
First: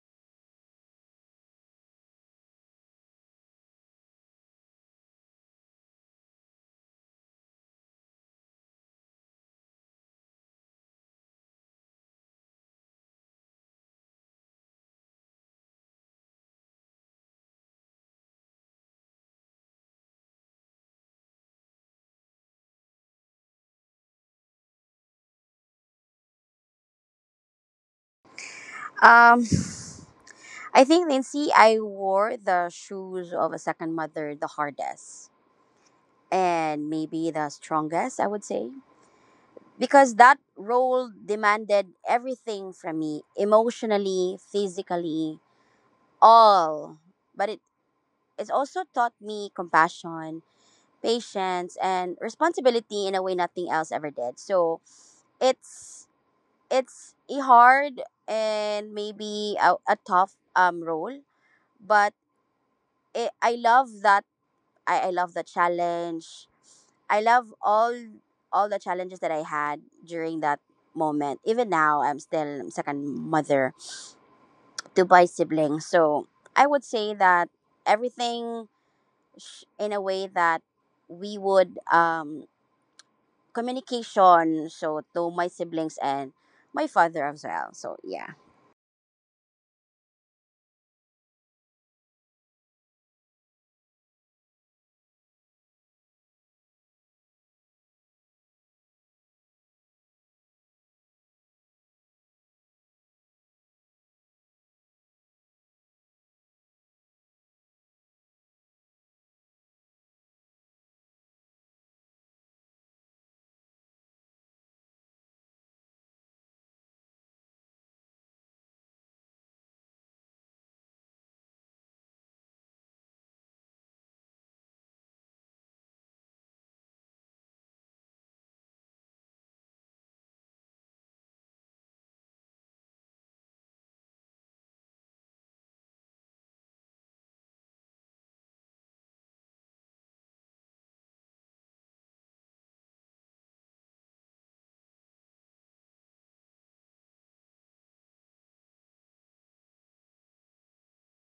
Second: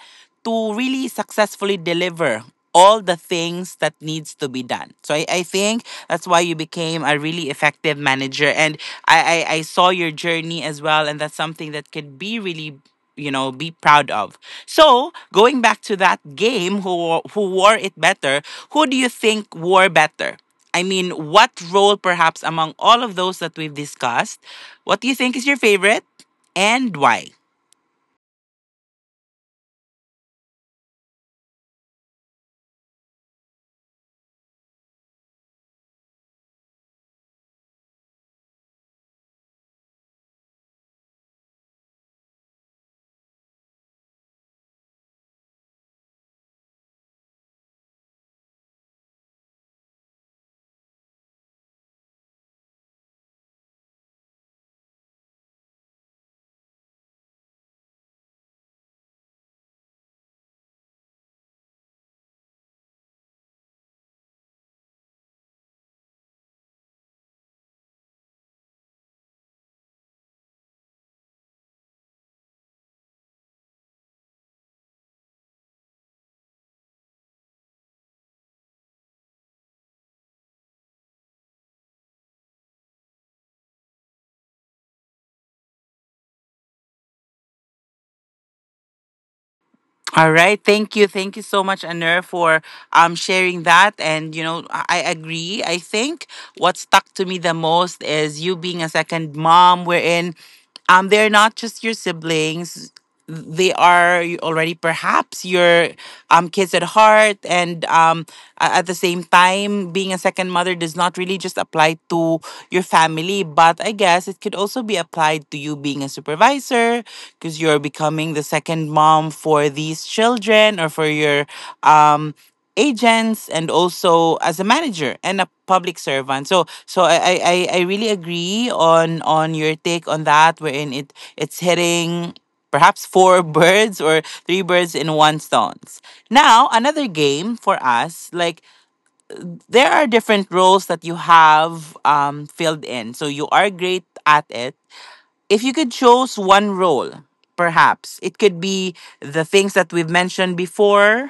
[SPEAKER 1] to really successfully deliver all the things that needs to be done. So I think that's why you became a really effective manager. And I saw your journey as well. And that's something that could be really, you know, be proud of. So going back to that game, who wore it better, who do you think wore better? I mean, what role perhaps among all of those that we've discussed, what do you think is your favorite and why?
[SPEAKER 2] Um, I think, Lindsay, I wore the shoes of a second mother the hardest, and maybe the strongest, I would say, because that role demanded everything from me emotionally, physically, all. But it also taught me compassion, patience, and responsibility in a way nothing else ever did. So it's it's a hard and maybe a tough role, but I love that. I love the challenge. I love all the challenges that I had during that moment. Even now I'm still second mother to my siblings. So I would say that everything, in a way that we would communication so to my siblings and my father as well. So yeah.
[SPEAKER 1] All right. Thank you. Thank you so much, Anur, for sharing that. And you know, I agree. I think what stuck to me the most is you being a second mom, wherein they're not just your siblings. They are already perhaps your kids at heart, and at the same time, being a second mother does not really just apply to your family, but I guess it could also be applied to you being a supervisor, because you're becoming the second mom for these children or for your um agents, and also as a manager and a public servant. So I really agree on your take on that, wherein it it's hitting perhaps four *laughs* birds or three birds in one stones. Now, another game for us, like, there are different roles that you have filled in, so you are great at it. If you could choose one role, perhaps it could be the things that we've mentioned before,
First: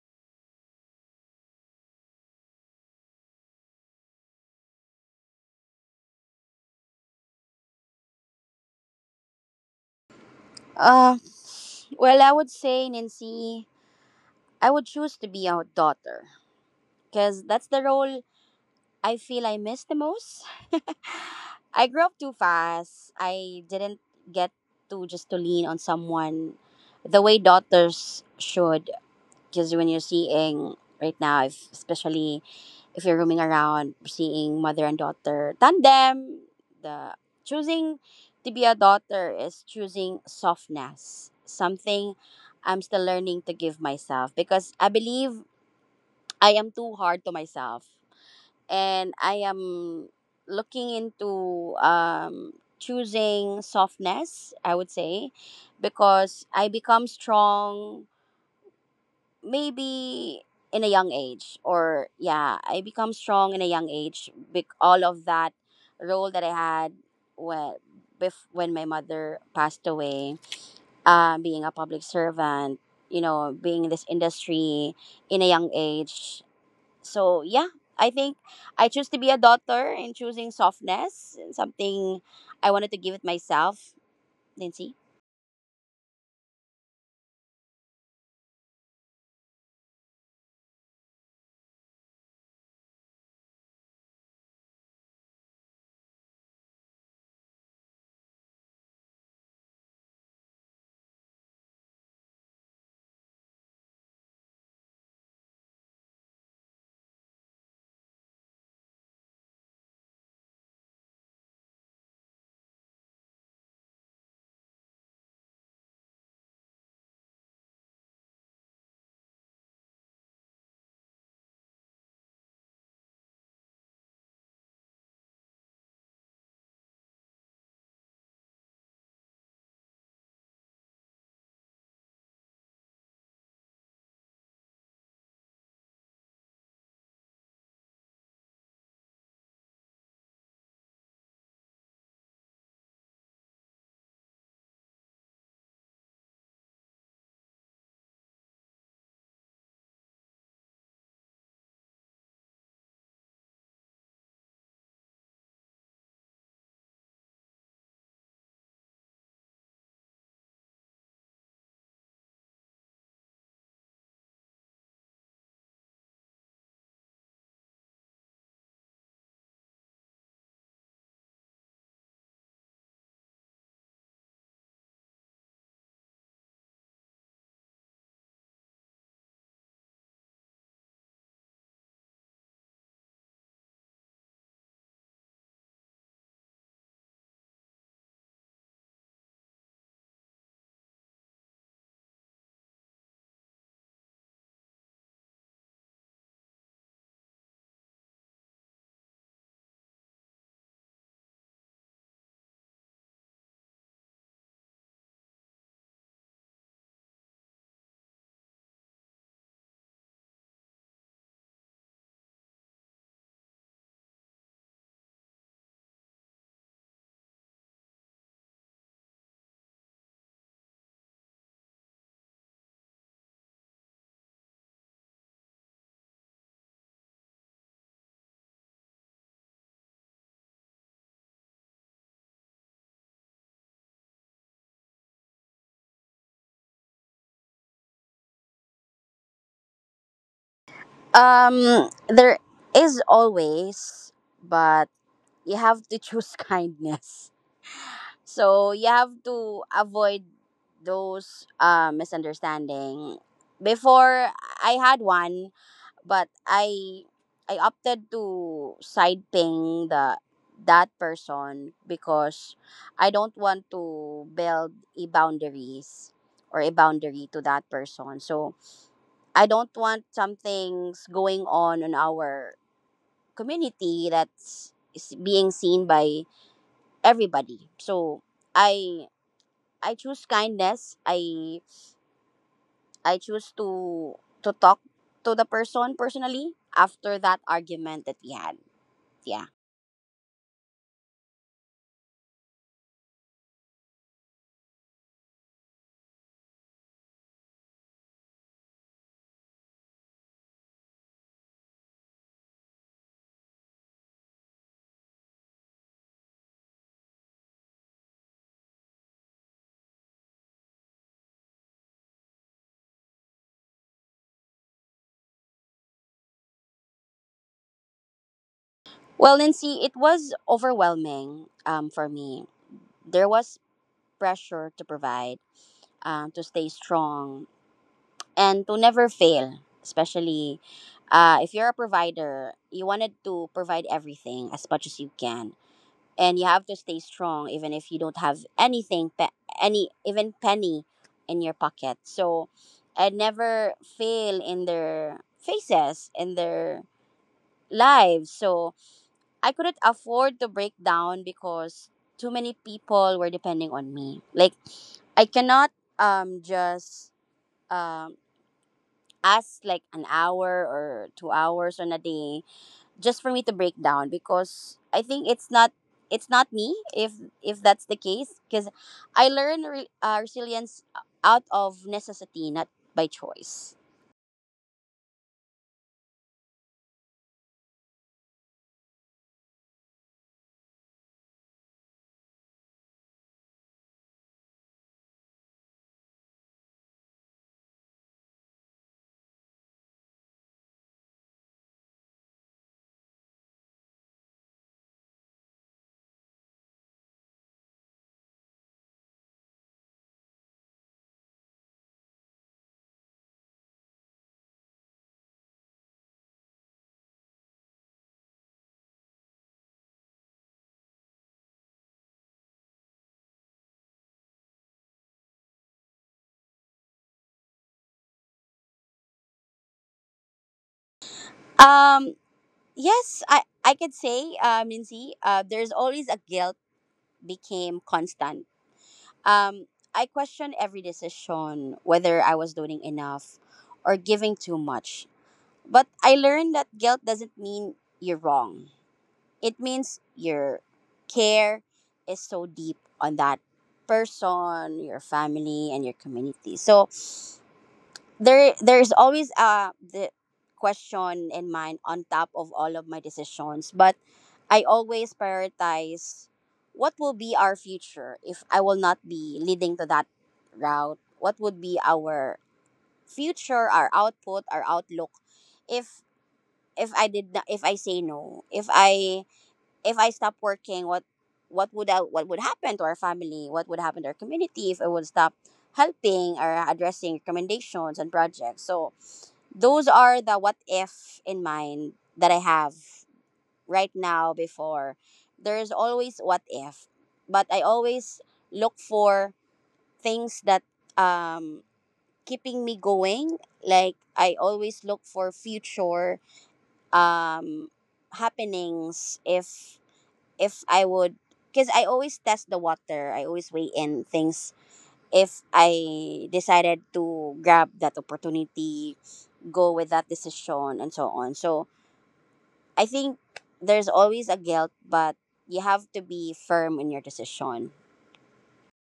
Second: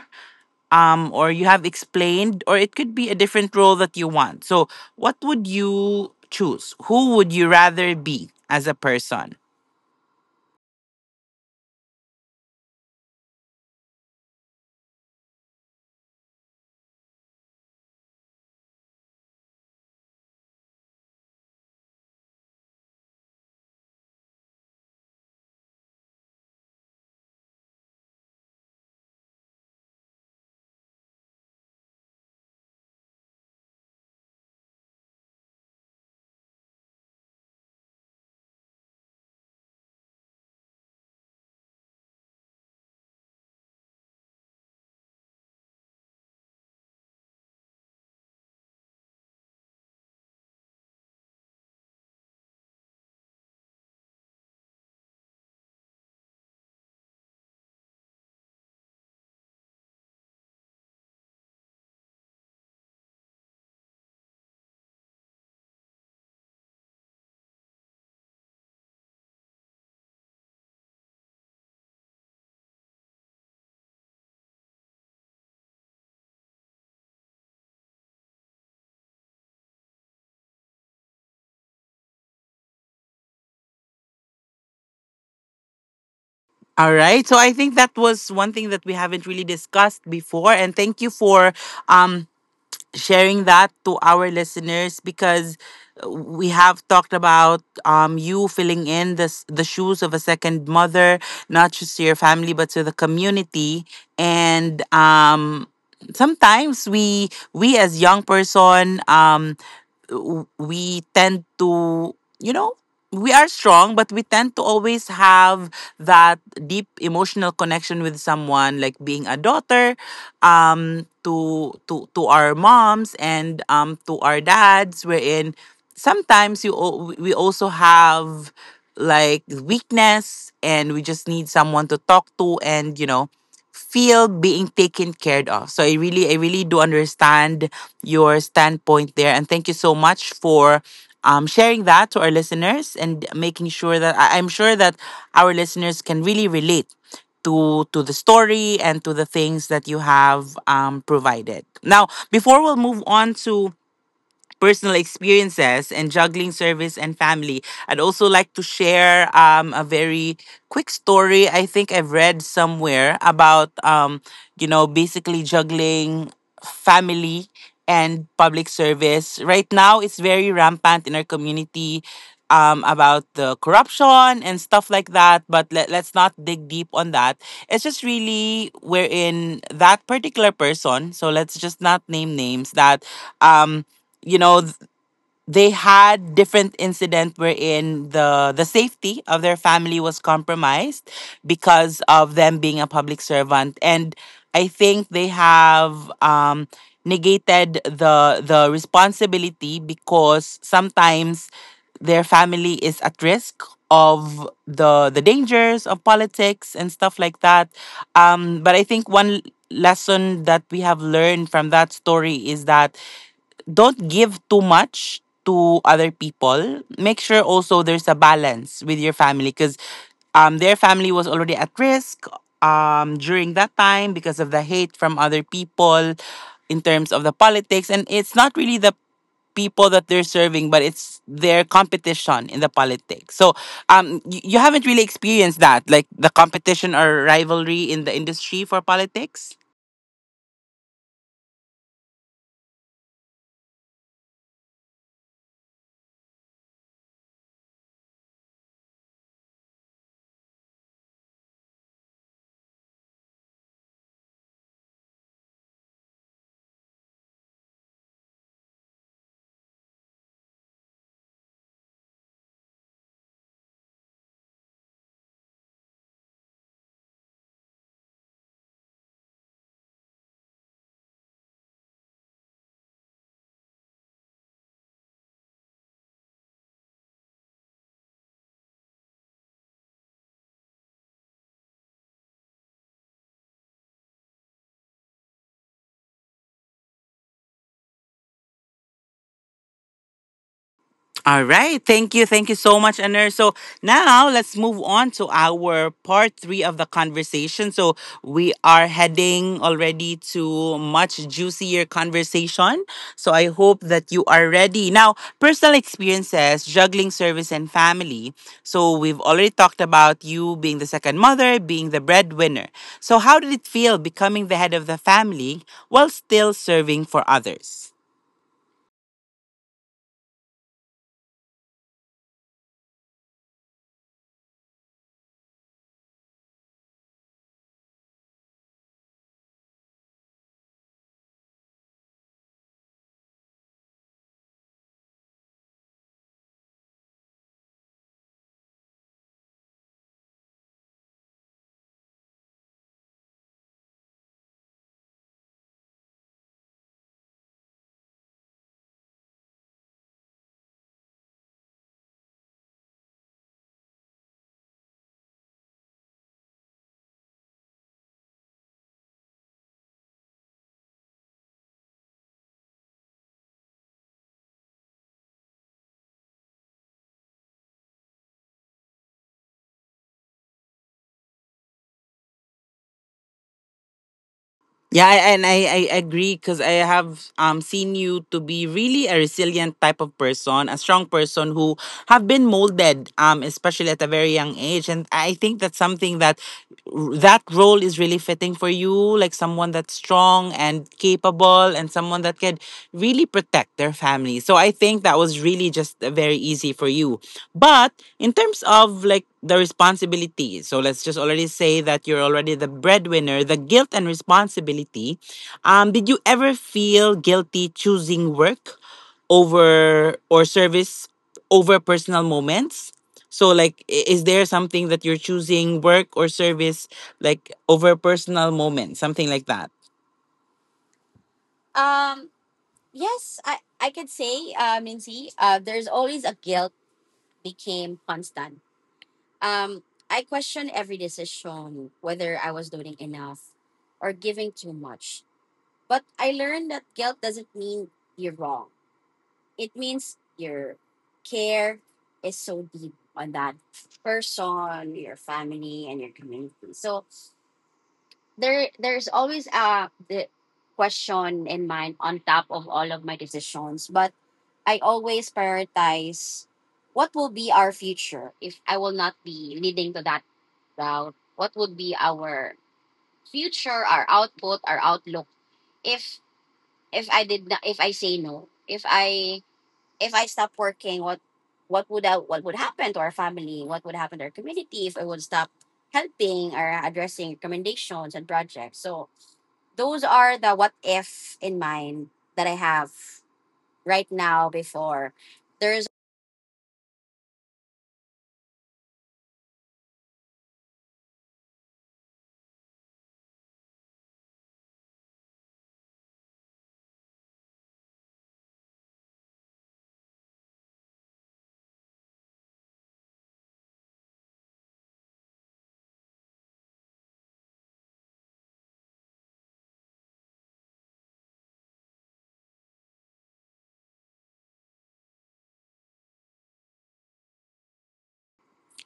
[SPEAKER 1] or you have explained, or it could be a different role that you want. So, what would you choose? Who would you rather be as a person?
[SPEAKER 2] Uh, Well, I would say, Nancy, I would choose to be a daughter because that's the role I feel I miss the most. *laughs* I grew up too fast. I didn't get to just to lean on someone the way daughters should. Because when you're seeing right now, if, especially if you're roaming around seeing mother and daughter tandem, the choosing to be a daughter is choosing softness, something I'm still learning to give myself, because I believe I am too hard to myself. And I am looking into choosing softness, I would say, because I become strong maybe in a young age. Or yeah, I become strong in a young age all of that role that I had when, when my mother passed away, being a public servant, you know, being in this industry in a young age. So yeah, I think I choose to be a daughter, and choosing softness, something I wanted to give it myself, Lindsay.
[SPEAKER 1] All right. So I think that was one thing that we haven't really discussed before. And thank you for um sharing that to our listeners because we have talked about you filling in this, the shoes of a second mother, not just to your family, but to the community. And sometimes we as young person, we tend to, you know, we are strong, but we tend to always have that deep emotional connection with someone, like being a daughter to to our moms and to our dads, wherein sometimes we also have like weakness and we just need someone to talk to and you know feel being taken care of. So I really do understand your standpoint there, and thank you so much for sharing that to our listeners and making sure that I'm sure that our listeners can really relate to the story and to the things that you have provided. Now, before we'll move on to personal experiences and juggling service and family, I'd also like to share a very quick story I think I've read somewhere about, you know, basically juggling family and public service. Right now, it's very rampant in our community. About the corruption and stuff like that, but let's not dig deep on that. It's just really wherein that particular person, so let's just not name names, that um, you know th- they had different incident wherein the safety of their family was compromised because of them being a public servant. And I think they have negated the responsibility because sometimes their family is at risk of the dangers of politics and stuff like that. But I think one lesson that we have learned from that story is that don't give too much to other people. Make sure also there's a balance with your family, because their family was already at risk during that time because of the hate from other people in terms of the politics. And it's not really the people that they're serving, but it's their competition in the politics. So you haven't really experienced that, like the competition or rivalry in the industry for politics.
[SPEAKER 2] There is always, but you have to choose *laughs* kindness. So you have to avoid those misunderstanding. Before, I had one, but I opted to side ping the that person because I don't want to build a boundaries or a boundary to that person. So I don't want something's going on in our community that's is being seen by everybody. So I I choose kindness. I choose to talk to the person personally after that argument that we had. Yeah.
[SPEAKER 1] All right. Thank you. Thank you so much, Aner. So now let's move on to our part three of the conversation. So we are heading already to much juicier conversation. So I hope that you are ready. Now, personal experiences, juggling service and family. So we've already talked about you being the second mother, being the breadwinner. So how did it feel becoming the head of the family while still serving for others?
[SPEAKER 2] Well, Nancy, it was overwhelming for me. There was pressure to provide, to stay strong, and to never fail. Especially if you're a provider, you wanted to provide everything as much as you can. And you have to stay strong even if you don't have anything any even penny in your pocket. So I never fail in their faces, in their lives. So I couldn't afford to break down because too many people were depending on me. Like I cannot just um ask like an hour or 2 hours on a day just for me to break down, because I think it's not, it's not me if that's the case, because I learned resilience out of necessity, not by choice.
[SPEAKER 1] Yeah, I agree, because I have seen you to be really a resilient type of person, a strong person who have been molded, especially at a very young age. And I think that's something that that role is really fitting for you, like someone that's strong and capable and someone that can really protect their family. So I think that was really just very easy for you. But in terms of like the responsibility, so let's just already say that you're already the breadwinner, the guilt and responsibility. Did you ever feel guilty choosing work over or service over personal moments? So like is there something that you're choosing work or service like over personal moments, something like that?
[SPEAKER 2] Um yes, I could say, Lindsay, there's always a guilt, became constant. Um I question every decision whether I was doing enough or giving too much. But I learned that guilt doesn't mean you're wrong. It means your care is so deep on that person, your family, and your community. So there is always the question in mind on top of all of my decisions, but I always prioritize what will be our future if I will not be leading to that route. What would be our future, our output, our outlook if if I did not, if I say no, if I stop working, what would I, what would happen to our family? What would happen to our community if I would stop helping or addressing recommendations and projects? So those are the what if in mind that I have right now before. There's always what if, but I always look for things that um keeping me going. Like I always look for future um happenings if I would, because I always test the water, I always weigh in things. If I decided to grab that opportunity, go with that decision, and so on. So I think there's always a guilt, but you have to be firm in your decision.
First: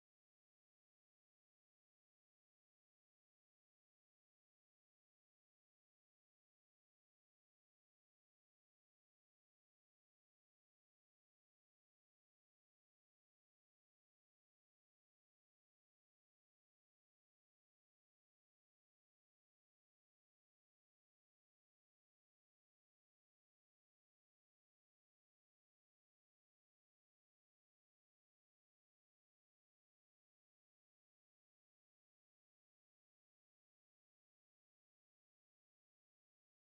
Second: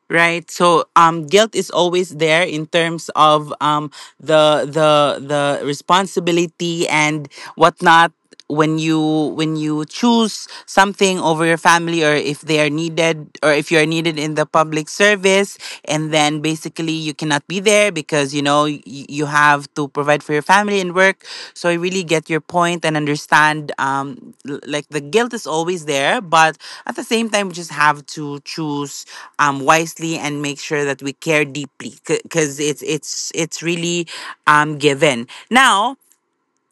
[SPEAKER 1] Right. So um, guilt is always there in terms of the responsibility and whatnot, when you when you choose something over your family, or if they are needed or if you are needed in the public service, and then basically you cannot be there because you know you have to provide for your family and work. So I really get your point and understand like the guilt is always there, but at the same time we just have to choose wisely and make sure that we care deeply, because it's really given. Now,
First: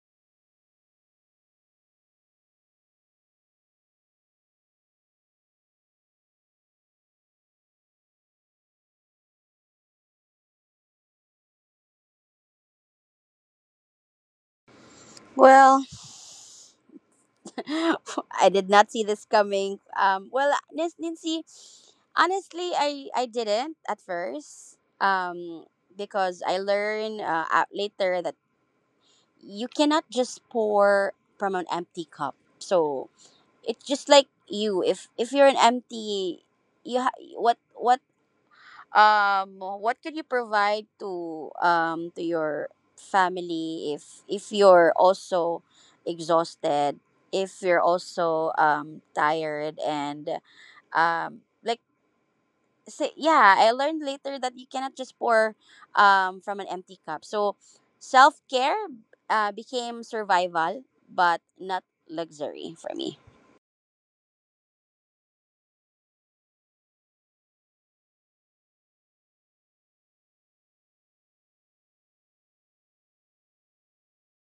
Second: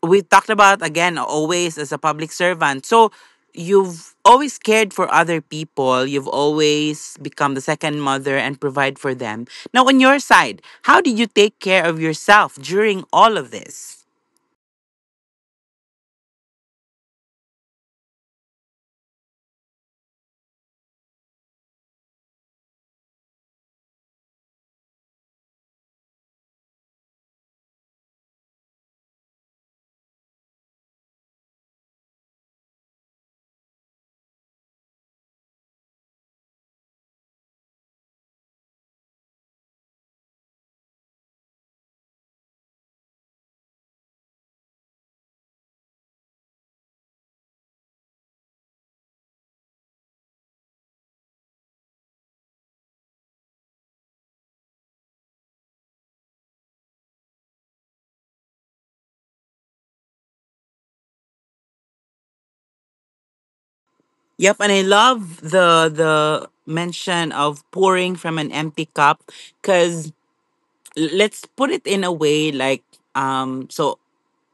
[SPEAKER 1] we talked about again always as a public servant, so you've always cared for other people. You've always become the second mother and provide for them. Now on your side, how did you take care of yourself during all of this?
[SPEAKER 2] Well, *laughs* I did not see this coming. Well, Nancy, honestly, I didn't at first, because I learned later that you cannot just pour from an empty cup. So it's just like you. If you're an empty, you what can you provide to your family if you're also exhausted, if you're also tired and like, so yeah, I learned later that you cannot just pour from an empty cup. So self care became survival, but not luxury for me.
[SPEAKER 1] Yep, and I love the mention of pouring from an empty cup, because let's put it in a way like so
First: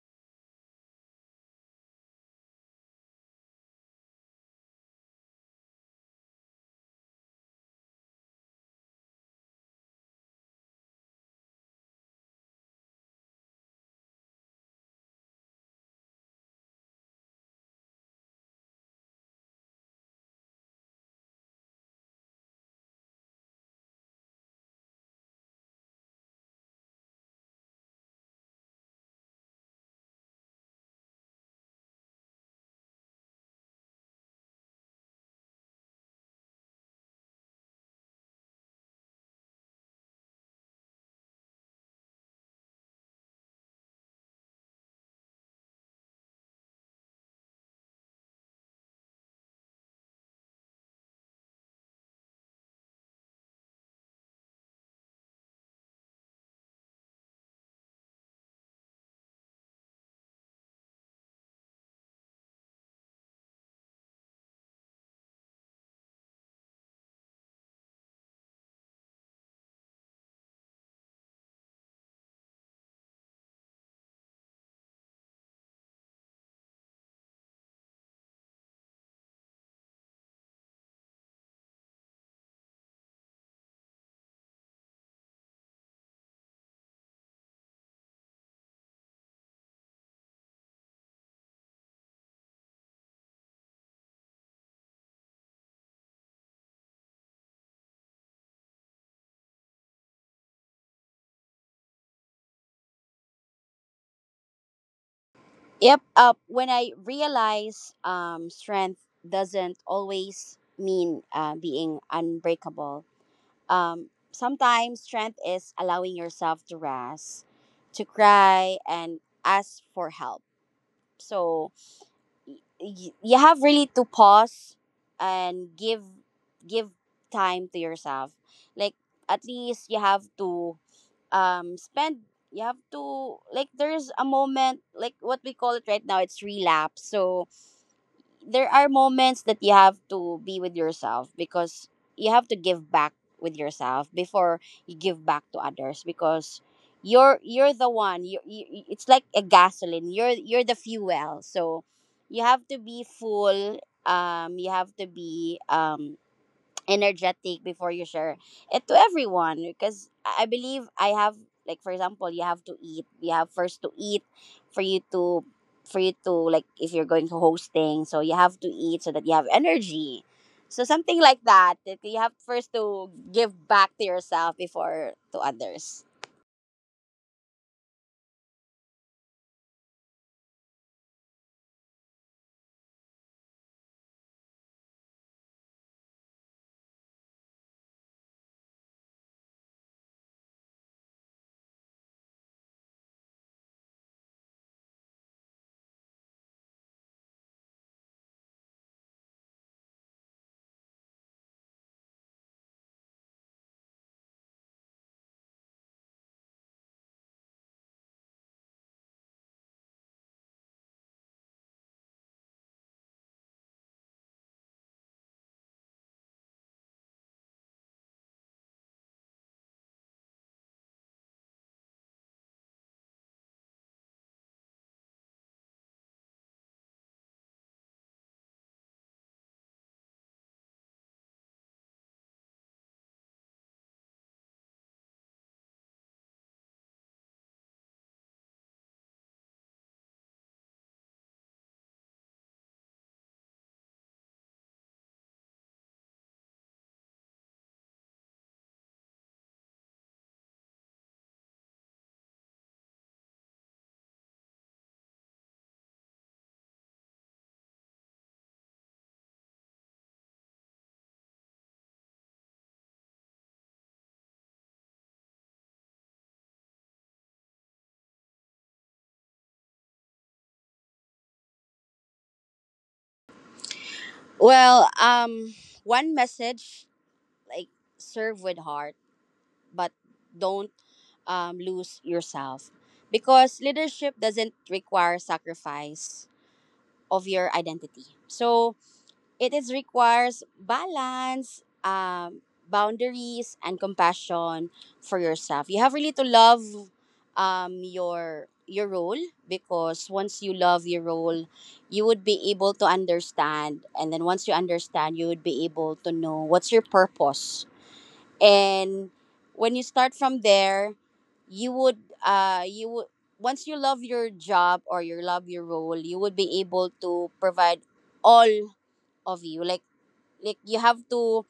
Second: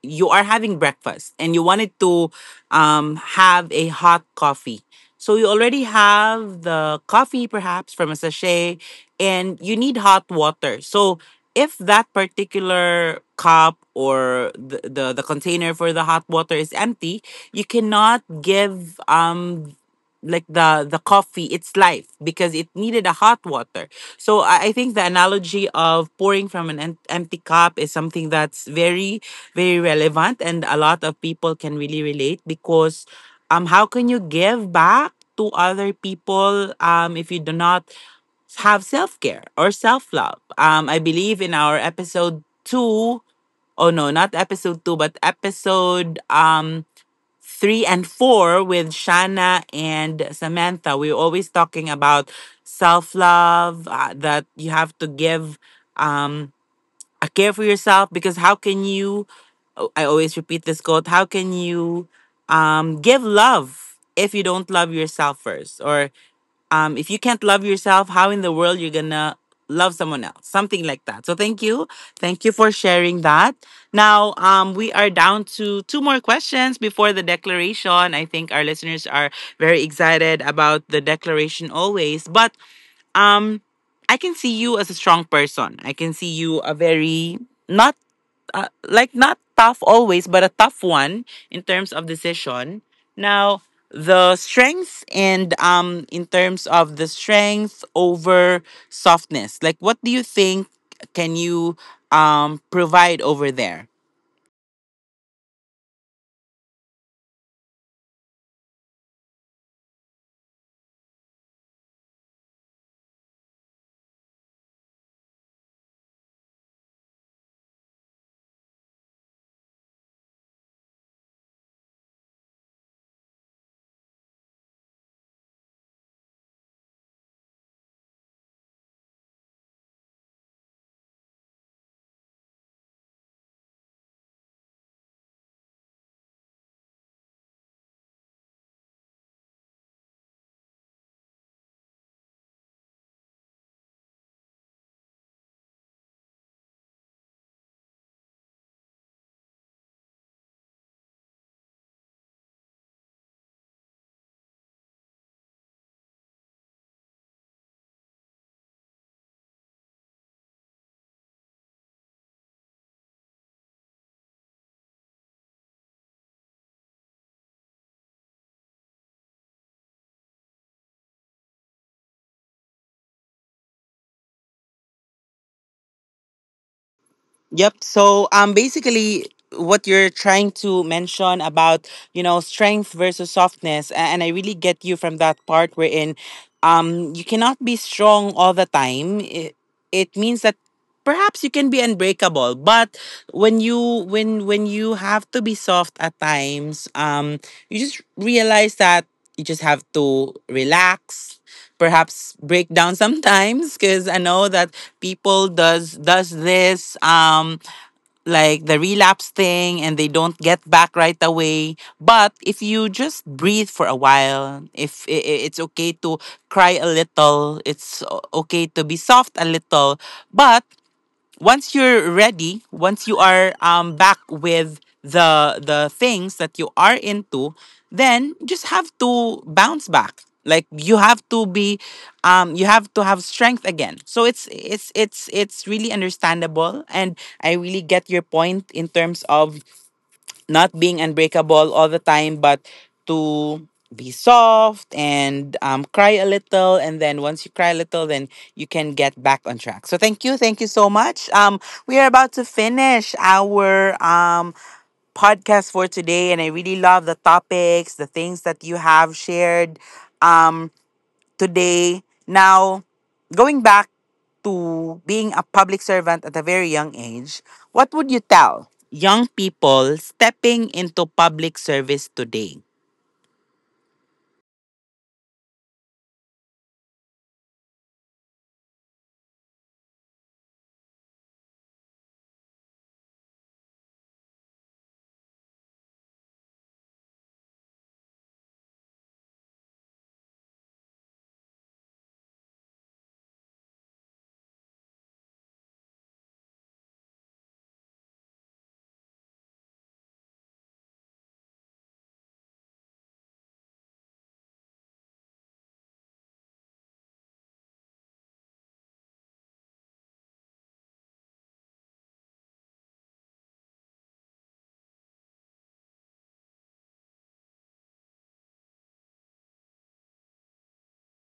[SPEAKER 1] you are having breakfast and you wanted to have a hot coffee. So you already have the coffee, perhaps from a sachet, and you need hot water. So if that particular cup or the container for the hot water is empty, you cannot give like the coffee its life because it needed a hot water. So I think the analogy of pouring from an empty cup is something that's very very relevant and a lot of people can really relate, because how can you give back to other people if you do not have self-care or self-love. Um, I believe in our episode 2, oh no, not episode 2, but episode 3 and 4, with Shana and Samantha, we're always talking about self-love that you have to give um care for yourself, because how can you, oh, I always repeat this quote, how can you give love if you don't love yourself first, or if you can't love yourself, how in the world you're gonna love someone else, something like that. So thank you, thank you for sharing that. Now um, we are down to two more questions before the declaration. I think our listeners are very excited about the declaration always, but um I can see you as a strong person, I can see you a very not like not tough always, but a tough one in terms of decision. Now, the strengths and in terms of the strength over softness, like what do you think can you provide over there?
[SPEAKER 2] Yep. When I realize strength doesn't always mean being unbreakable. Sometimes strength is allowing yourself to rest, to cry, and ask for help. So you have really to pause and give give time to yourself, like at least you have to spend, you have to, like, there's a moment, like what we call it right now, it's relapse. So there are moments that you have to be with yourself because you have to give back with yourself before you give back to others, because you're the one, you, it's like a gasoline, you're the fuel. So you have to be full, you have to be energetic before you share it to everyone, because I believe I have, like for example, you have to eat, you have first to eat for you to for you to, like, if you're going to hosting, so you have to eat so that you have energy. So something like that, that you have first to give back to yourself before to others.
[SPEAKER 1] Yep. So basically what you're trying to mention about, you know, strength versus softness, and I really get you from that part wherein you cannot be strong all the time. It means that perhaps you can be unbreakable, but when you when you have to be soft at times, you just realize that you just have to relax, perhaps break down *laughs* sometimes, because I know that people does this like the relapse thing, and they don't get back right away. But if you just breathe for a while, if it's okay to cry a little, it's okay to be soft a little, but once you're ready, once you are back with the things that you are into, then you just have to bounce back. Like you have to be um, you have to have strength again. So it's really understandable, and I really get your point in terms of not being unbreakable all the time, but to be soft and cry a little. And then once you cry a little, then you can get back on track. So thank you. Thank you so much. We are about to finish our podcast for today. And I really love the topics, the things that you have shared. Um, today. Now, going back to being a public servant at a very young age, what would you tell young people stepping into public service today?
[SPEAKER 2] Well, one message, like, serve with heart, but don't lose yourself because leadership doesn't require sacrifice of your identity. So it is requires balance, boundaries, and compassion for yourself. You have really to love your role because once you love your role, you would be able to understand, and then once you understand, you would be able to know what's your purpose. And when you start from there you would uh you would once you love your job or you love your role you would be able to provide all of you, like, you have to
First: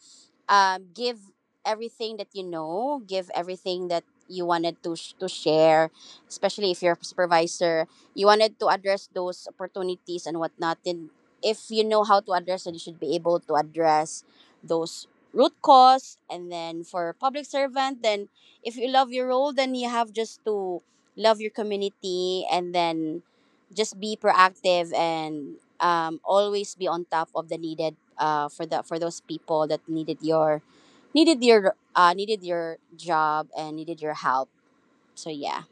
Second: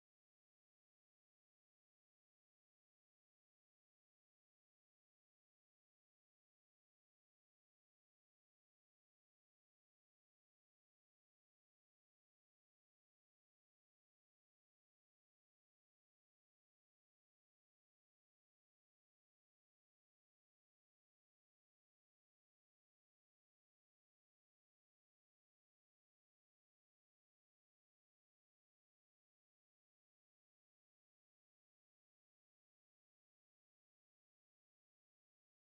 [SPEAKER 2] give everything that you know, give everything that you wanted to to share, especially if you're a supervisor, you wanted to address those opportunities and whatnot. Then, if you know how to address it, you should be able to address those root cause. And then for public servant, then if you love your role, then you have just to love your community, and then just be proactive and always be on top of the needed for the for those people that needed your needed your job and needed your help, so yeah.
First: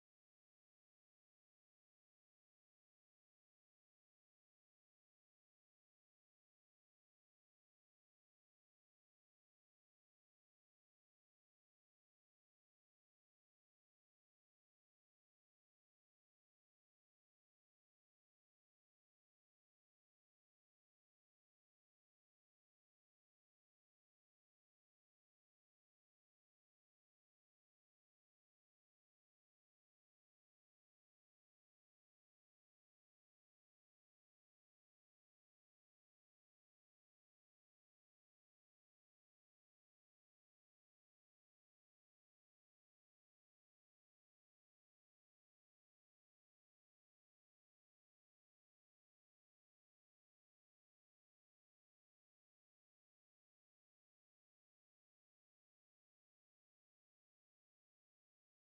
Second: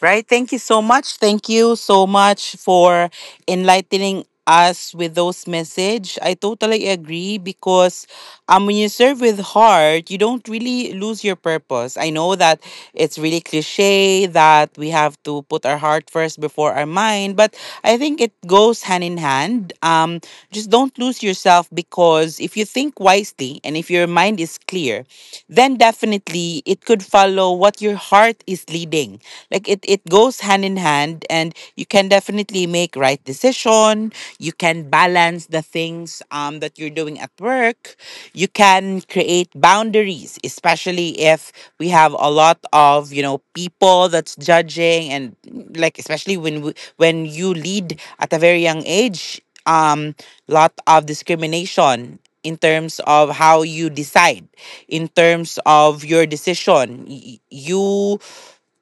[SPEAKER 1] Right. Thank you so much. Thank you so much for enlightening us with those message. I totally agree, because when you serve with heart, you don't really lose your purpose. I know that it's really cliche that we have to put our heart first before our mind, but I think it goes hand in hand. Um, just don't lose yourself, because if you think wisely and if your mind is clear, then definitely it could follow what your heart is leading, like it goes hand in hand, and you can definitely make right decision. You can balance the things that you're doing at work, you can create boundaries, especially if we have a lot of you know people that's judging, and like especially when when you lead at a very young age, lot of discrimination in terms of how you decide in terms of your decision. You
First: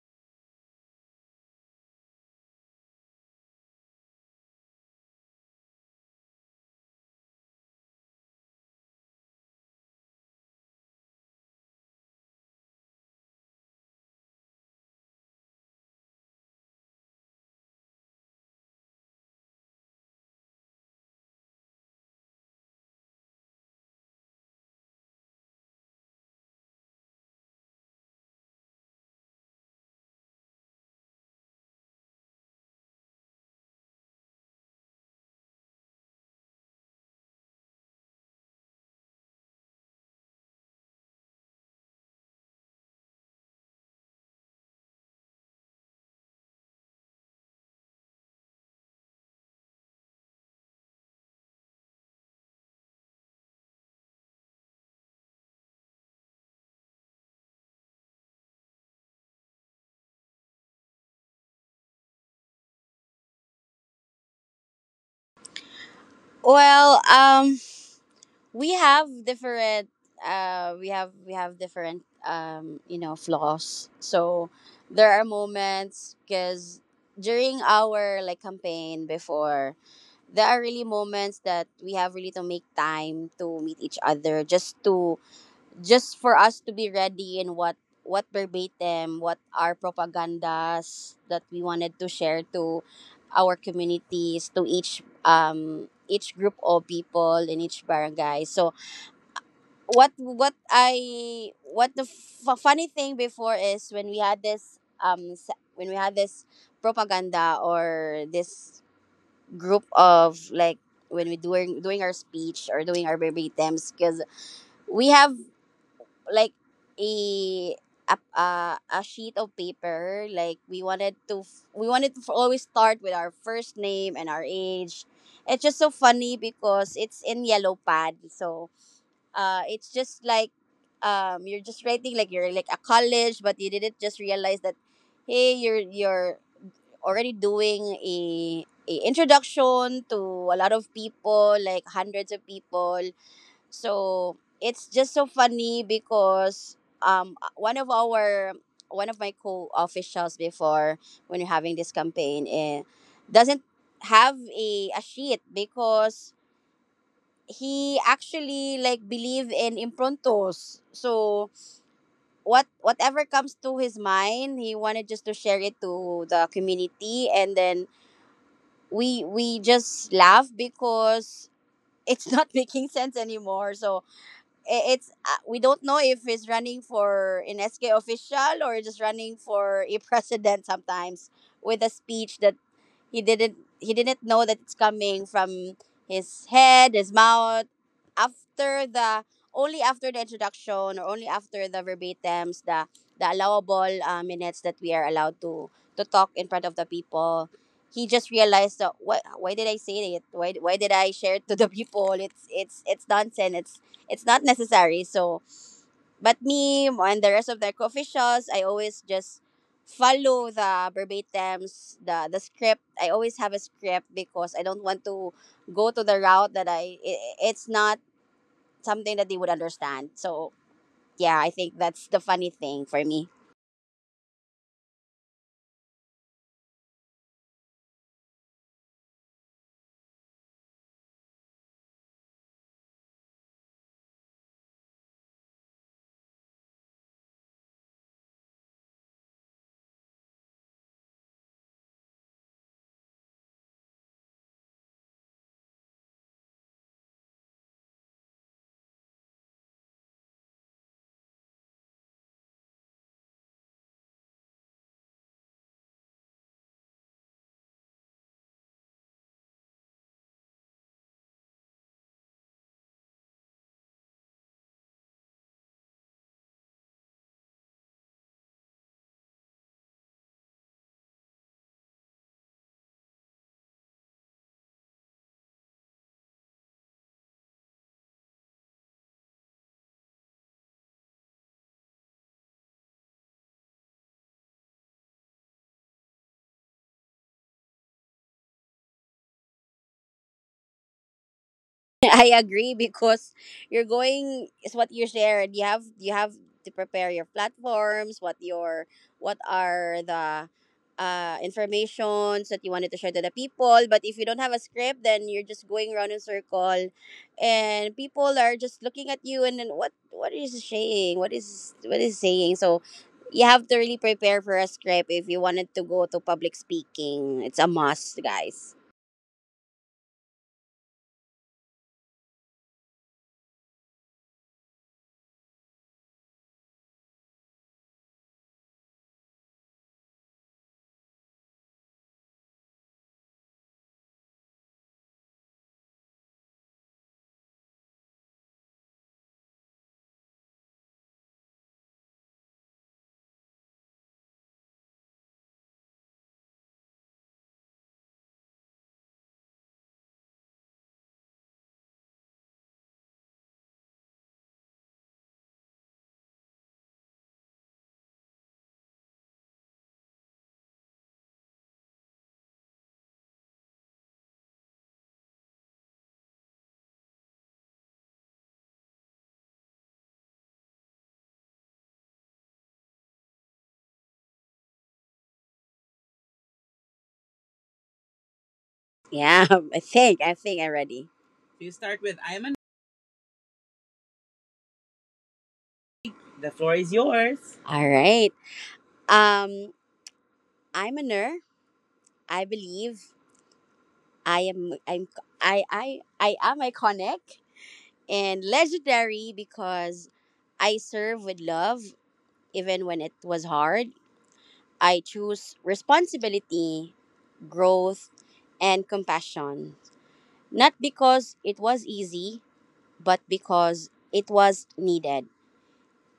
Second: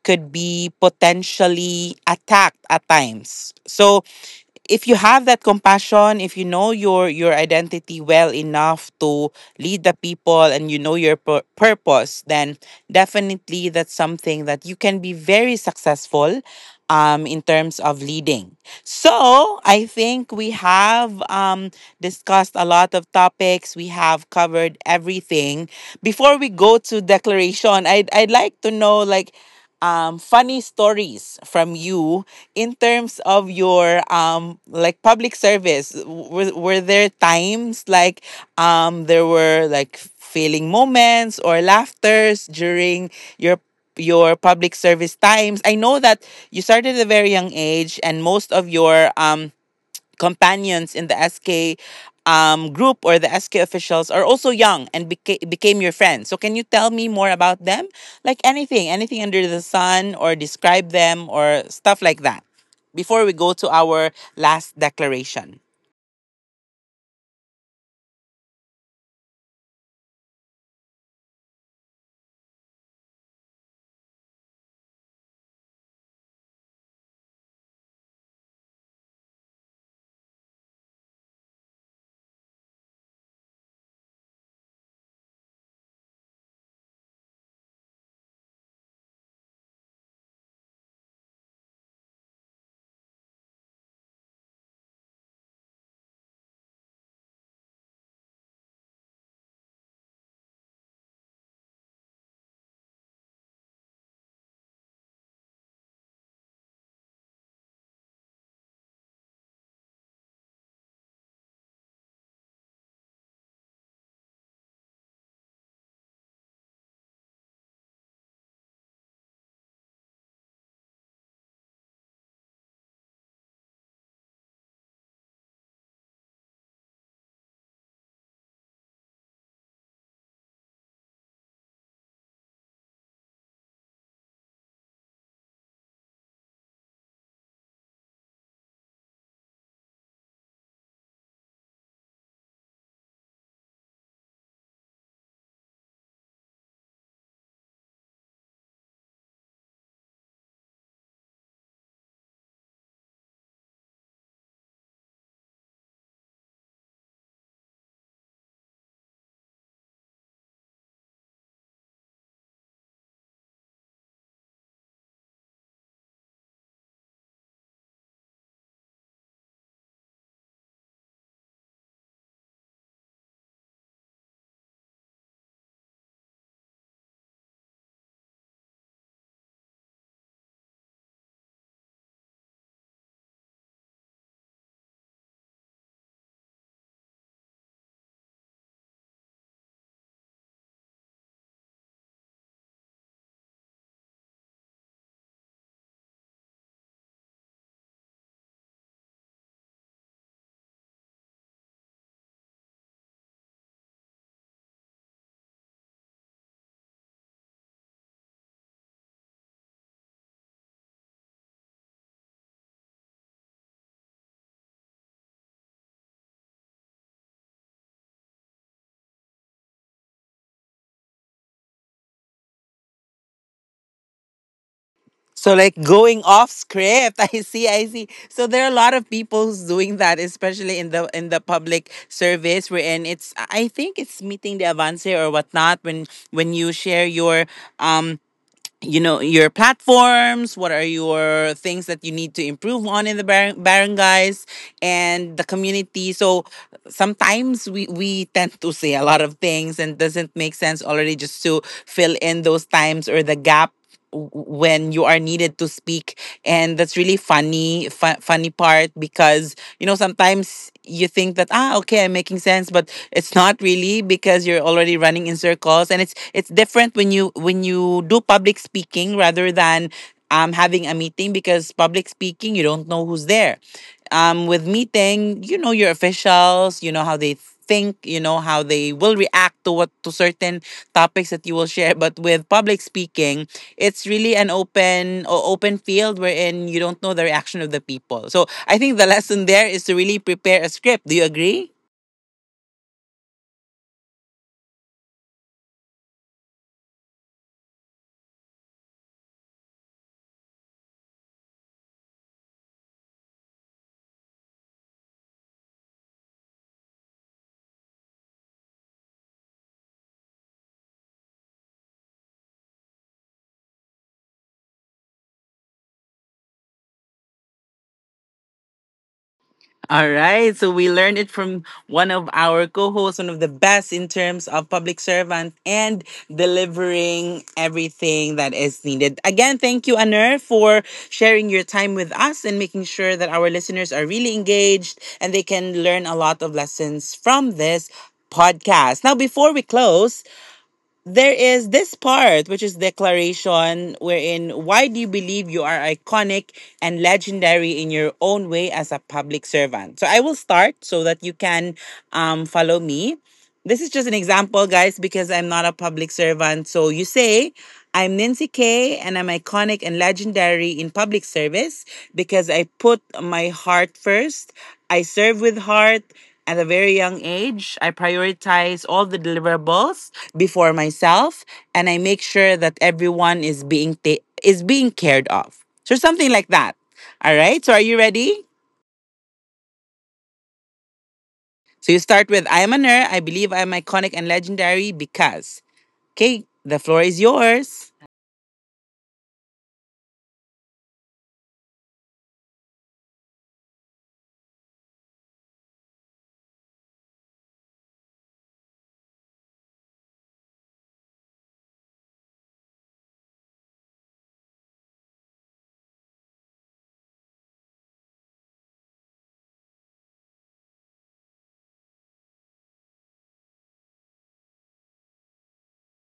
[SPEAKER 1] could be potentially attacked at times. So if you have that compassion, if you know your identity well enough to lead the people, and you know your purpose, then definitely that's something that you can be very successful in terms of leading. So, I think we have discussed a lot of topics. We have covered everything. Before we go to declaration, I would I'd like to know like funny stories from you in terms of your like public service. Were there times like there were like failing moments or laughters during your your public service times? I know that you started at a very young age, and most of your companions in the SK group or the SK officials are also young, and became your friends. So can you tell me more about them? Like anything, anything under the sun, or describe them or stuff like that before we go to our last declaration.
[SPEAKER 2] Well, we have different we have different, um, you know, flaws. So there are moments because during our like campaign before, there are really moments that we have really to make time to meet each other just to just for us to be ready in what verbatim, what our propagandas that we wanted to share to our communities, to each group of people in each barangay. So what the funny thing before is when we had this when we had this propaganda or this group of, like, when we doing our speech or doing our verbatims, because we have, like, a a sheet of paper, like we wanted to we wanted to always start with our first name and our age. It's just so funny because it's in yellow pad. So it's just like, um, you're just writing like you're like a college, but you didn't just realize that, hey, you're already doing a introduction to a lot of people, like hundreds of people. So it's just so funny because um uh, one of our one of my co-officials before, when we're having this campaign, eh, doesn't have a sheet because he actually, like, believe in improntos. So whatever comes to his mind he wanted just to share it to the community. And then we just laugh because it's not *laughs* making sense anymore. So it's we don't know if he's running for an SK official or just running for a president sometimes, with a speech that he didn't know that it's coming from his head, his mouth. After the only after the verbatims, the allowable, minutes that we are allowed to talk in front of the people, he just realized that, why did I say it? Why did I share it to the *laughs* people? It's nonsense. It's not necessary. So, but me and the rest of the coffee shops, I always just follow the verbatims, the script. I always have a script because I don't want to go to the route that I. it it's not something that they would understand. So yeah, I think that's the funny thing for me.
[SPEAKER 1] So like going off script, *laughs* I see, I see. So there are a lot of people who's doing that, especially in the public service wherein it's I think it's meeting the avance or whatnot, when you share your um you know your platforms, what are your things that you need to improve on in the barangays and the community. So sometimes we tend to say a lot of things and doesn't make sense already, just to fill in those times or the gap when you are needed to speak. And that's really funny, funny part, because you know sometimes you think that ah okay, I'm making sense, but it's not really, because you're already running in circles, and it's different when you do public speaking rather than having a meeting, because public speaking you don't know who's there. Um, with meeting, you know your officials, you know how they think, you know how they will react to what to certain topics that you will share. But with public speaking, it's really an open open field, wherein you don't know the reaction of the people. So I think the lesson there is to really prepare a script. Do you agree?
[SPEAKER 2] *laughs* I agree, because you're going is what you shared. You have to prepare your platforms, what your what are the informations that you wanted to share to the people. But if you don't have a script, then you're just going around in circle and people are just looking at you, and then, what is he saying? What is he saying? So you have to really prepare for a script if you wanted to go to public speaking. It's a must, guys.
[SPEAKER 1] All right. So we learned it from one of our co-hosts, one of the best in terms of public servant and delivering everything that is needed. Again, thank you, Anur, for sharing your time with us and making sure that our listeners are really engaged, and they can learn a lot of lessons from this podcast. Now, before we close, there is this part, which is declaration, wherein why do you believe you are iconic and legendary in your own way as a public servant? So I will start so that you can follow me. This is just an example, guys, because I'm not a public servant. So you say, I'm Nancy Kay and I'm iconic and legendary in public service because I put my heart first. I serve with heart at a very young age. I prioritize all the deliverables before myself, and I make sure that everyone is being is being cared of. So something like that. All right? So are you ready?
[SPEAKER 2] Yeah, *laughs* I think I'm ready. You
[SPEAKER 1] So
[SPEAKER 2] start
[SPEAKER 1] you
[SPEAKER 2] with
[SPEAKER 1] start with,
[SPEAKER 2] Ayman.
[SPEAKER 1] I am a nerd. I believe I am iconic and legendary because, okay,
[SPEAKER 2] The floor
[SPEAKER 1] the
[SPEAKER 2] is
[SPEAKER 1] floor is
[SPEAKER 2] yours. All
[SPEAKER 1] yours.
[SPEAKER 2] right. Um, I'm a nerd. I believe I am. I'm. I. I. I am iconic and legendary because I serve with love, even when it was hard. I choose responsibility, growth, and compassion. Not because it was easy, but because it was needed.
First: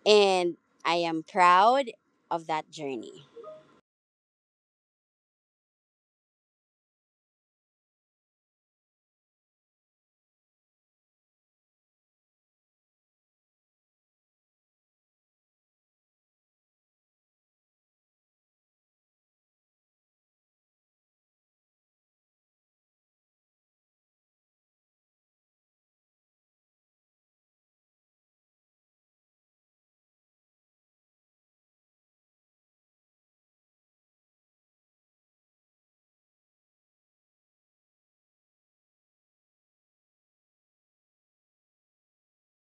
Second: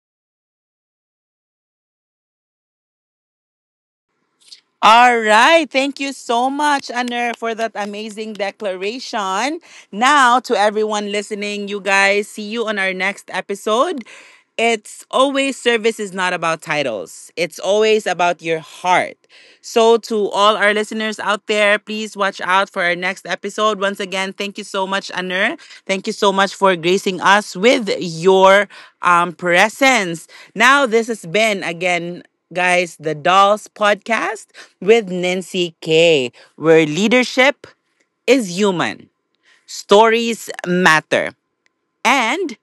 [SPEAKER 2] And I am proud of that journey.
[SPEAKER 1] All right. Thank you so much, Anur, for that amazing declaration. Now, to everyone listening, you guys, see you on our next episode. It's always service is not about titles, it's always about your heart. So, to all our listeners out there, please watch out for our next episode. Once again, thank you so much, Anur. Thank you so much for gracing us with your presence. Now, this has been, again, guys, the Dolls Podcast with Nancy K, where leadership is human, stories matter. And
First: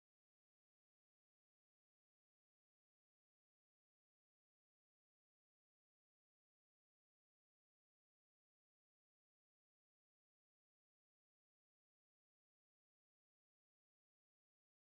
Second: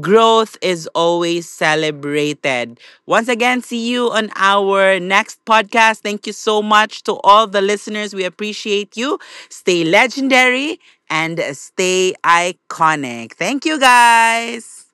[SPEAKER 1] growth is always celebrated. Once again, see you on our next podcast. Thank you so much to all the listeners. We appreciate you. Stay legendary and stay iconic. Thank you, guys.